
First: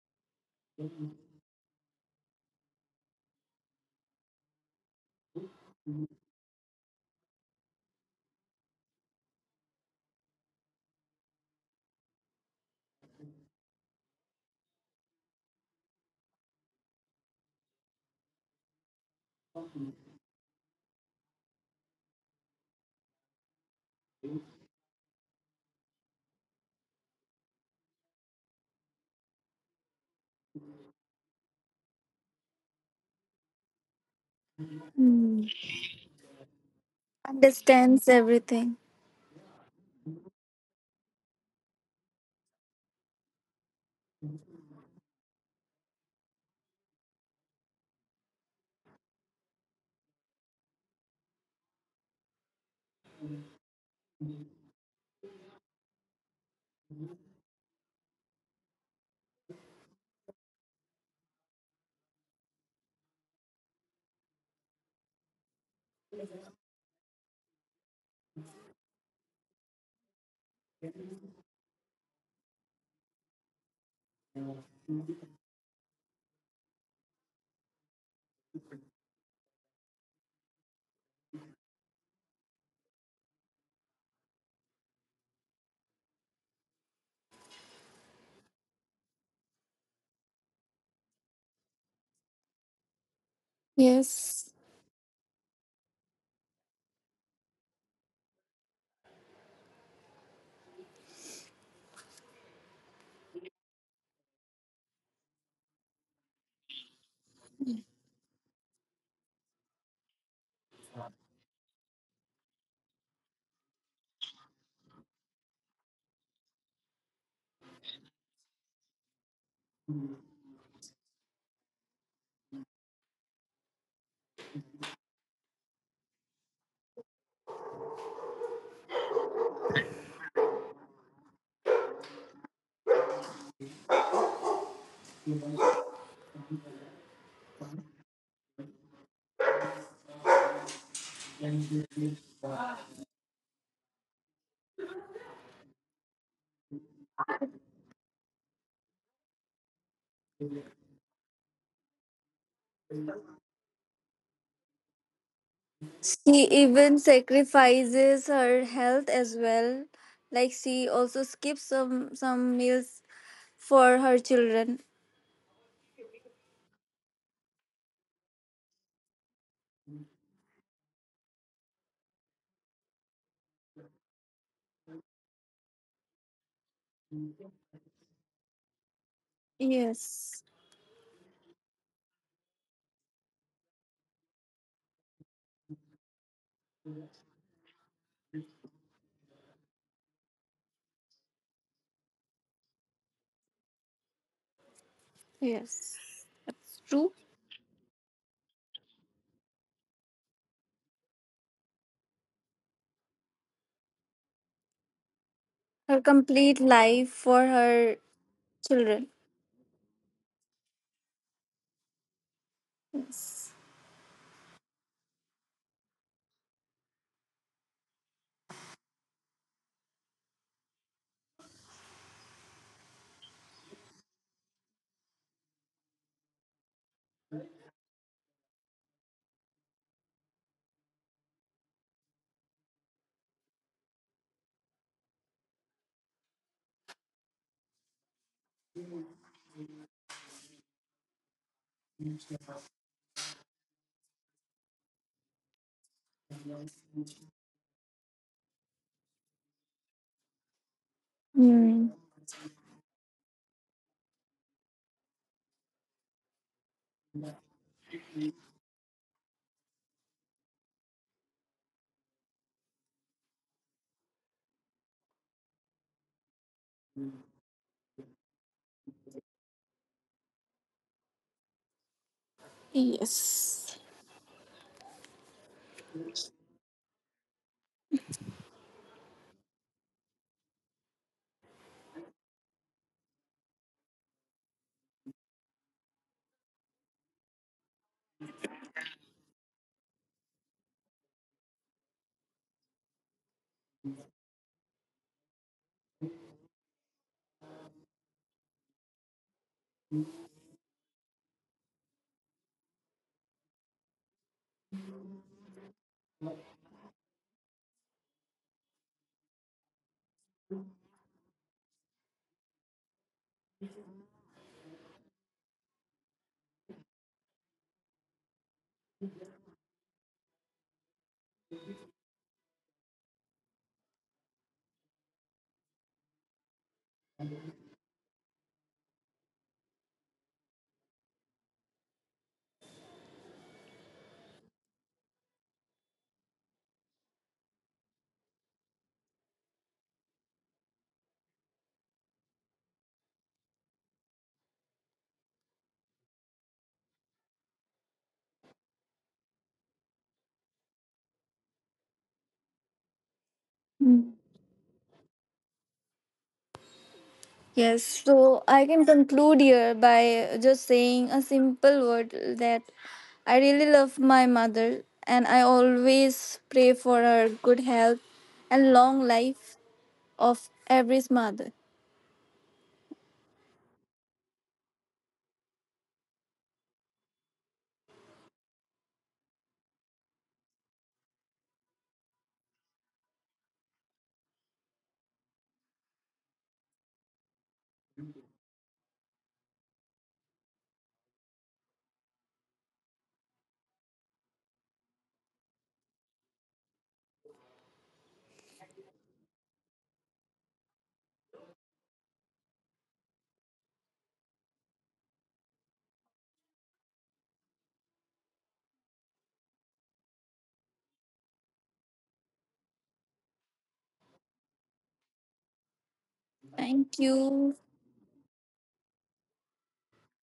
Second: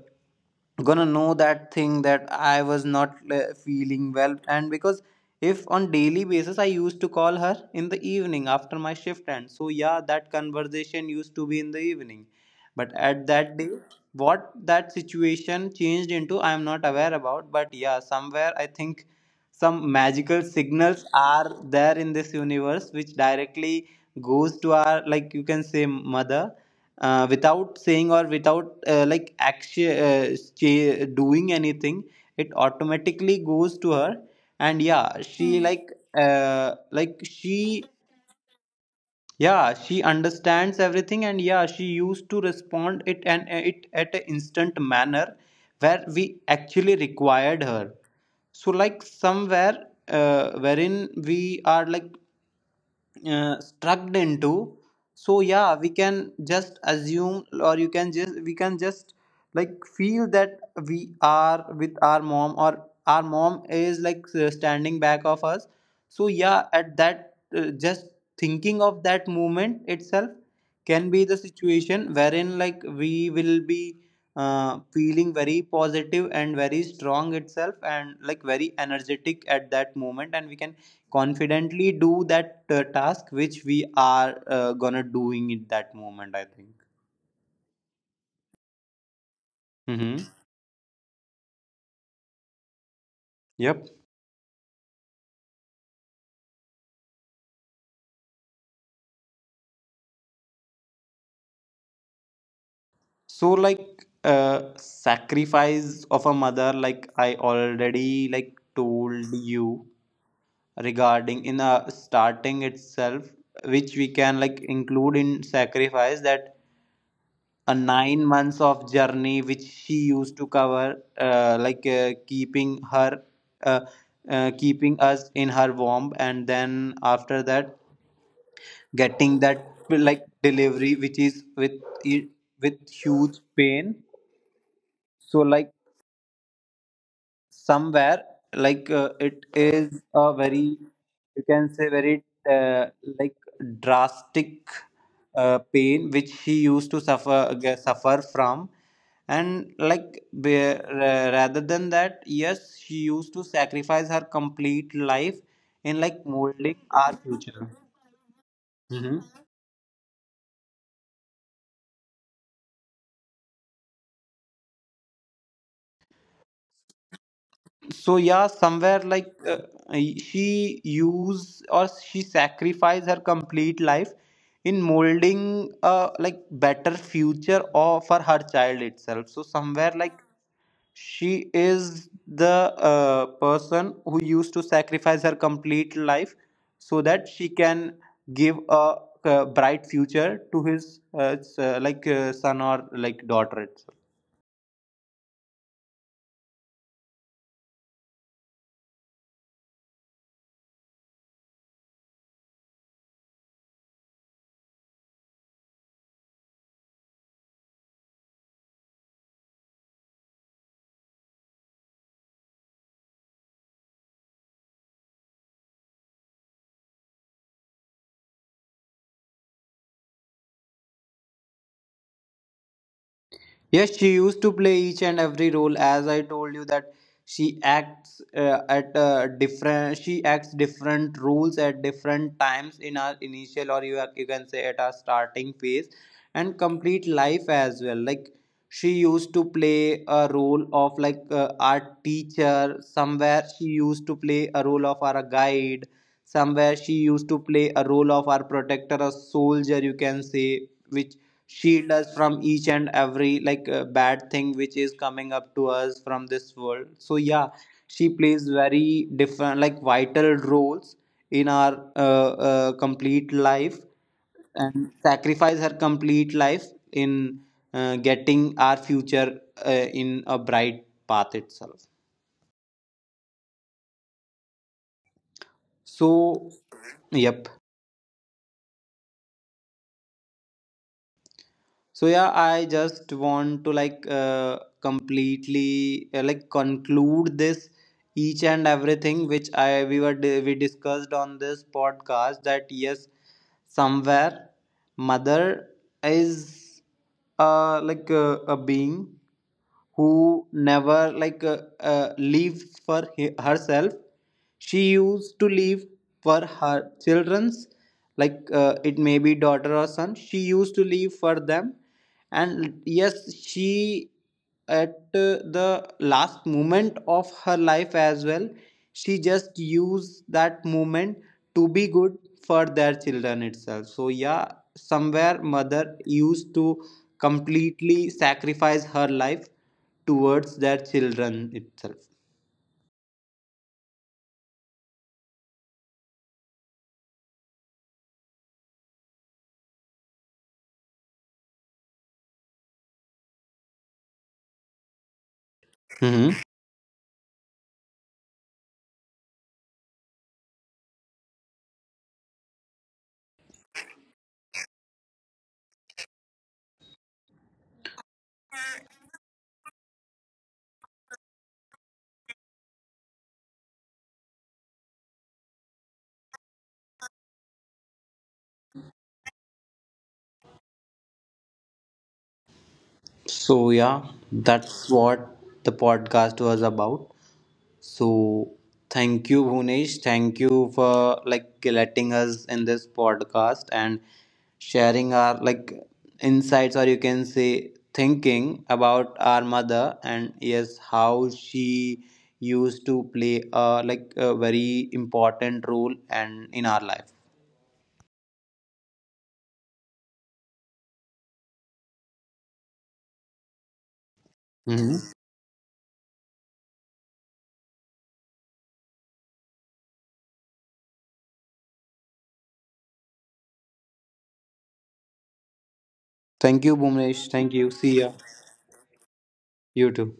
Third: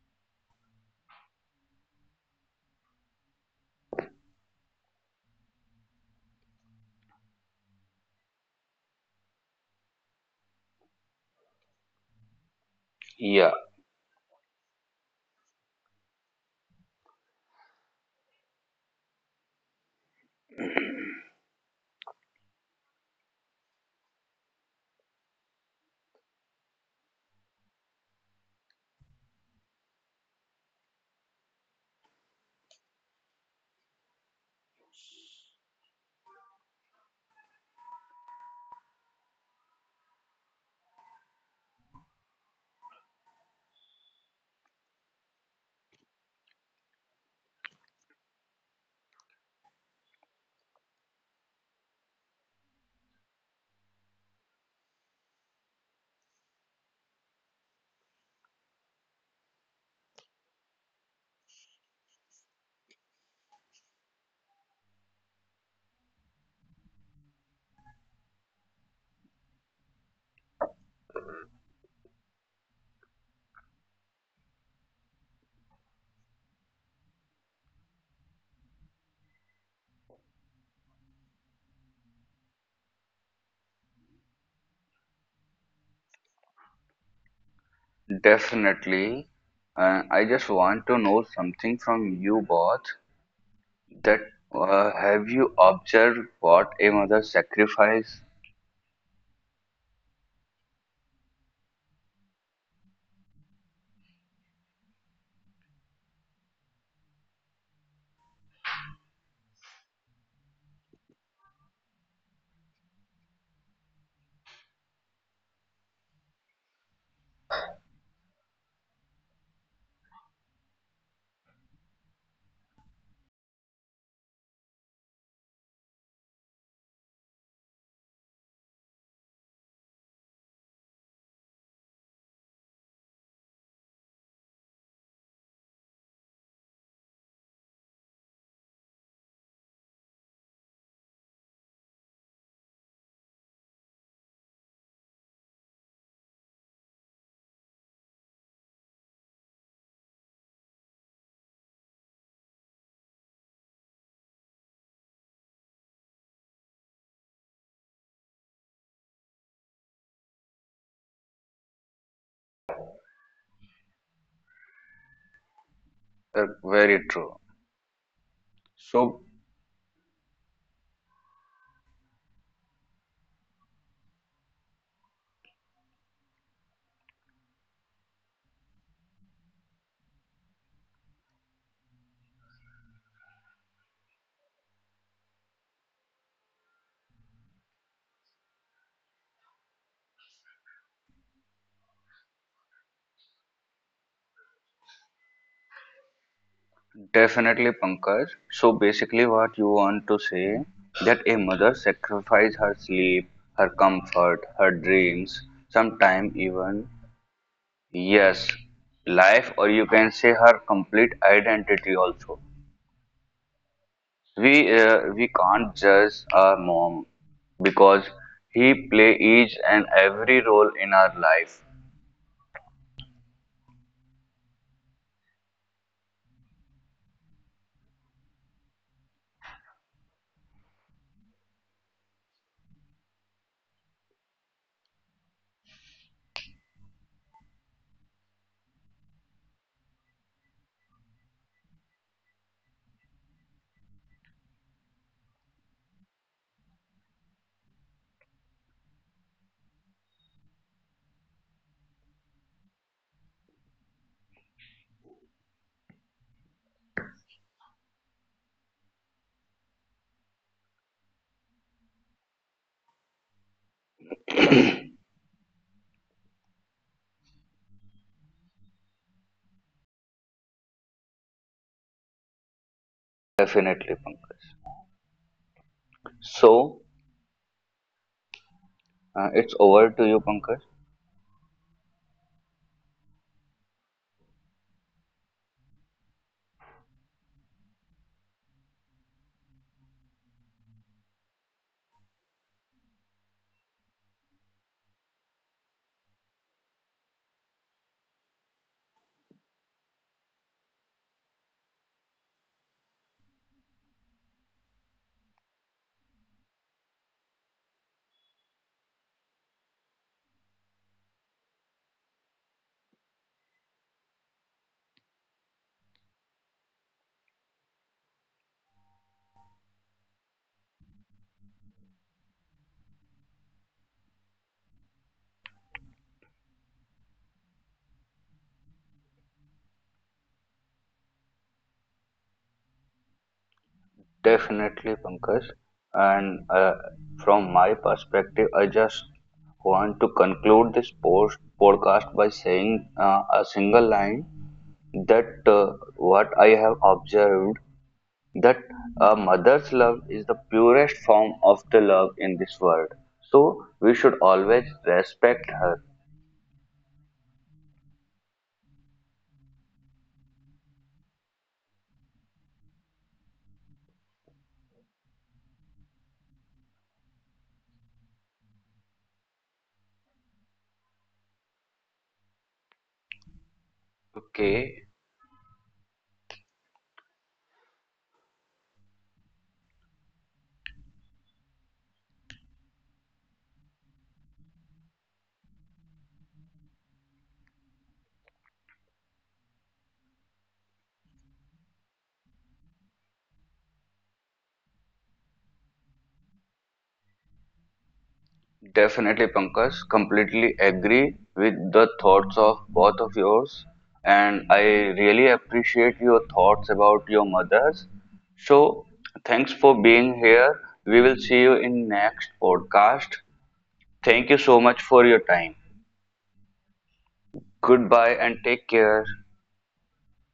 gonna know that thing, that I was not, uh, feeling well. And because if on daily basis I used to call her in the evening after my shift end, so yeah, that conversation used to be in the evening, but at
Yeah,
that day, what that situation changed into, I am not aware about. But yeah, somewhere I think some magical signals are there in this universe which directly goes to our, like, you can say, mother, uh, without saying or without, uh, like action uh, cha- doing anything, it automatically goes to her. And yeah,
Hmm.
she, Hmm, like uh, like she,
Understands everything.
yeah, she understands everything, and yeah, she used to respond it and, uh, it at an instant manner where we actually required her. So like somewhere, uh, wherein we are like, uh, struck into, so yeah, we can just assume, or you can just, we can just, like, feel that we are with our mom, or our mom is like uh, standing back of us. So yeah, at that, uh, just thinking of that moment itself can be the situation wherein like we will be, uh, feeling very positive and very strong itself, and like very energetic at that moment, and we can confidently do that, uh, task which we are, uh, gonna doing in that moment, I think.
definitely. uh,
Mm-hmm.
I just want to know something from you both.
Yep.
That
Yes,
uh, have you observed what a mother sacrifice?
So like uh, sacrifice of a mother, like I already like told you, regarding in a starting itself, which we can like include in sacrifice, that a nine months of journey which she used to cover, uh, like uh, keeping her, uh, uh, keeping us in her womb, and then after that getting that like delivery which is with, with huge pain. So like somewhere, like uh, it is a very, you can say, very, uh, like drastic, uh, pain which he used to suffer, g- suffer from. And like be, ra- rather than that, yes, she used to sacrifice her complete life in like
she
molding
even
our future.
sacrifices her health
Mm-hmm.
as well. Like she also skips some some meals for her children.
Uh, very true.
So yeah, somewhere, like uh, she use, or she sacrifice her complete life in molding a like better future or for her child itself. So somewhere like
Yes.
she is the, uh, person who used to sacrifice her complete life so that she can give a, uh, bright future to his, uh, s- uh, like uh, son or like daughter.
Yes, that's true.
Definitely, Pankaj. So basically, what you want to say, that a mother sacrifices her sleep, her comfort, her dreams,
Her
sometimes
complete
even
life for her
yes,
children.
life, or you can say her complete identity also.
Yes.
We uh, we can't judge our mom because he play each and every role in our life.
Yes, she used to play each and every role. As I told you that she acts, uh, at uh, different. She acts different roles at different times in our initial, or you are, you can say, at our starting phase, and complete life as well. Like she used to play a role of like uh, our teacher somewhere. She used to play a role of our guide somewhere. She used to play a role of our protector, a soldier. You can say which
Hmm.
shield us from each and every like uh, bad thing which is coming up to us from this world. So yeah, she plays very different like vital roles in our, uh, uh, complete life, and sacrifice her complete life in, uh, getting our future, uh, in a bright path itself.
Yes.
Definitely, Pankaj.
So
So
yep.
uh, it's over to you, Pankaj.
So yeah, I just want to like uh, completely, uh, like conclude this, each and everything which I we were, di- we discussed on this podcast, that yes, somewhere mother is, uh, like uh, a being who never, like uh, uh, lives for he- herself. She used to live for her children's, like uh, it may be daughter or son, she used to live for them. And yes, she at, uh, the last moment of her life as well, she just used that moment to be good for their children itself. So yeah, somewhere mother used to completely sacrifice her life towards their children itself.
Definitely, Pankaj. And uh, from my perspective, I just want to conclude this post podcast by saying uh, a single line, that uh, what
Hmm.
I have observed, that a mother's love is the purest form of the love in this world. So we should
Mm.
always respect her.
Yes. So I can conclude here by just saying a simple word that I really love my mother, and I always pray for her good health and long life of every mother.
So yeah, that's
Okay.
what the podcast was about. So thank you, Bhunesh. Thank you for like letting us in this podcast and sharing our like insights, or you can say thinking about our mother, and yes, how she used to play a like a very important role and in our life.
Definitely, Pankaj, completely agree with the thoughts of both of yours, and I
Mhm.
really appreciate your thoughts about your mothers. So, thanks for being here. We will see you in next podcast. Thank you so much for your time.
Thank you,
Thank
Bhunesh.
you.
Thank you.
Goodbye
See ya.
and take care.
You too.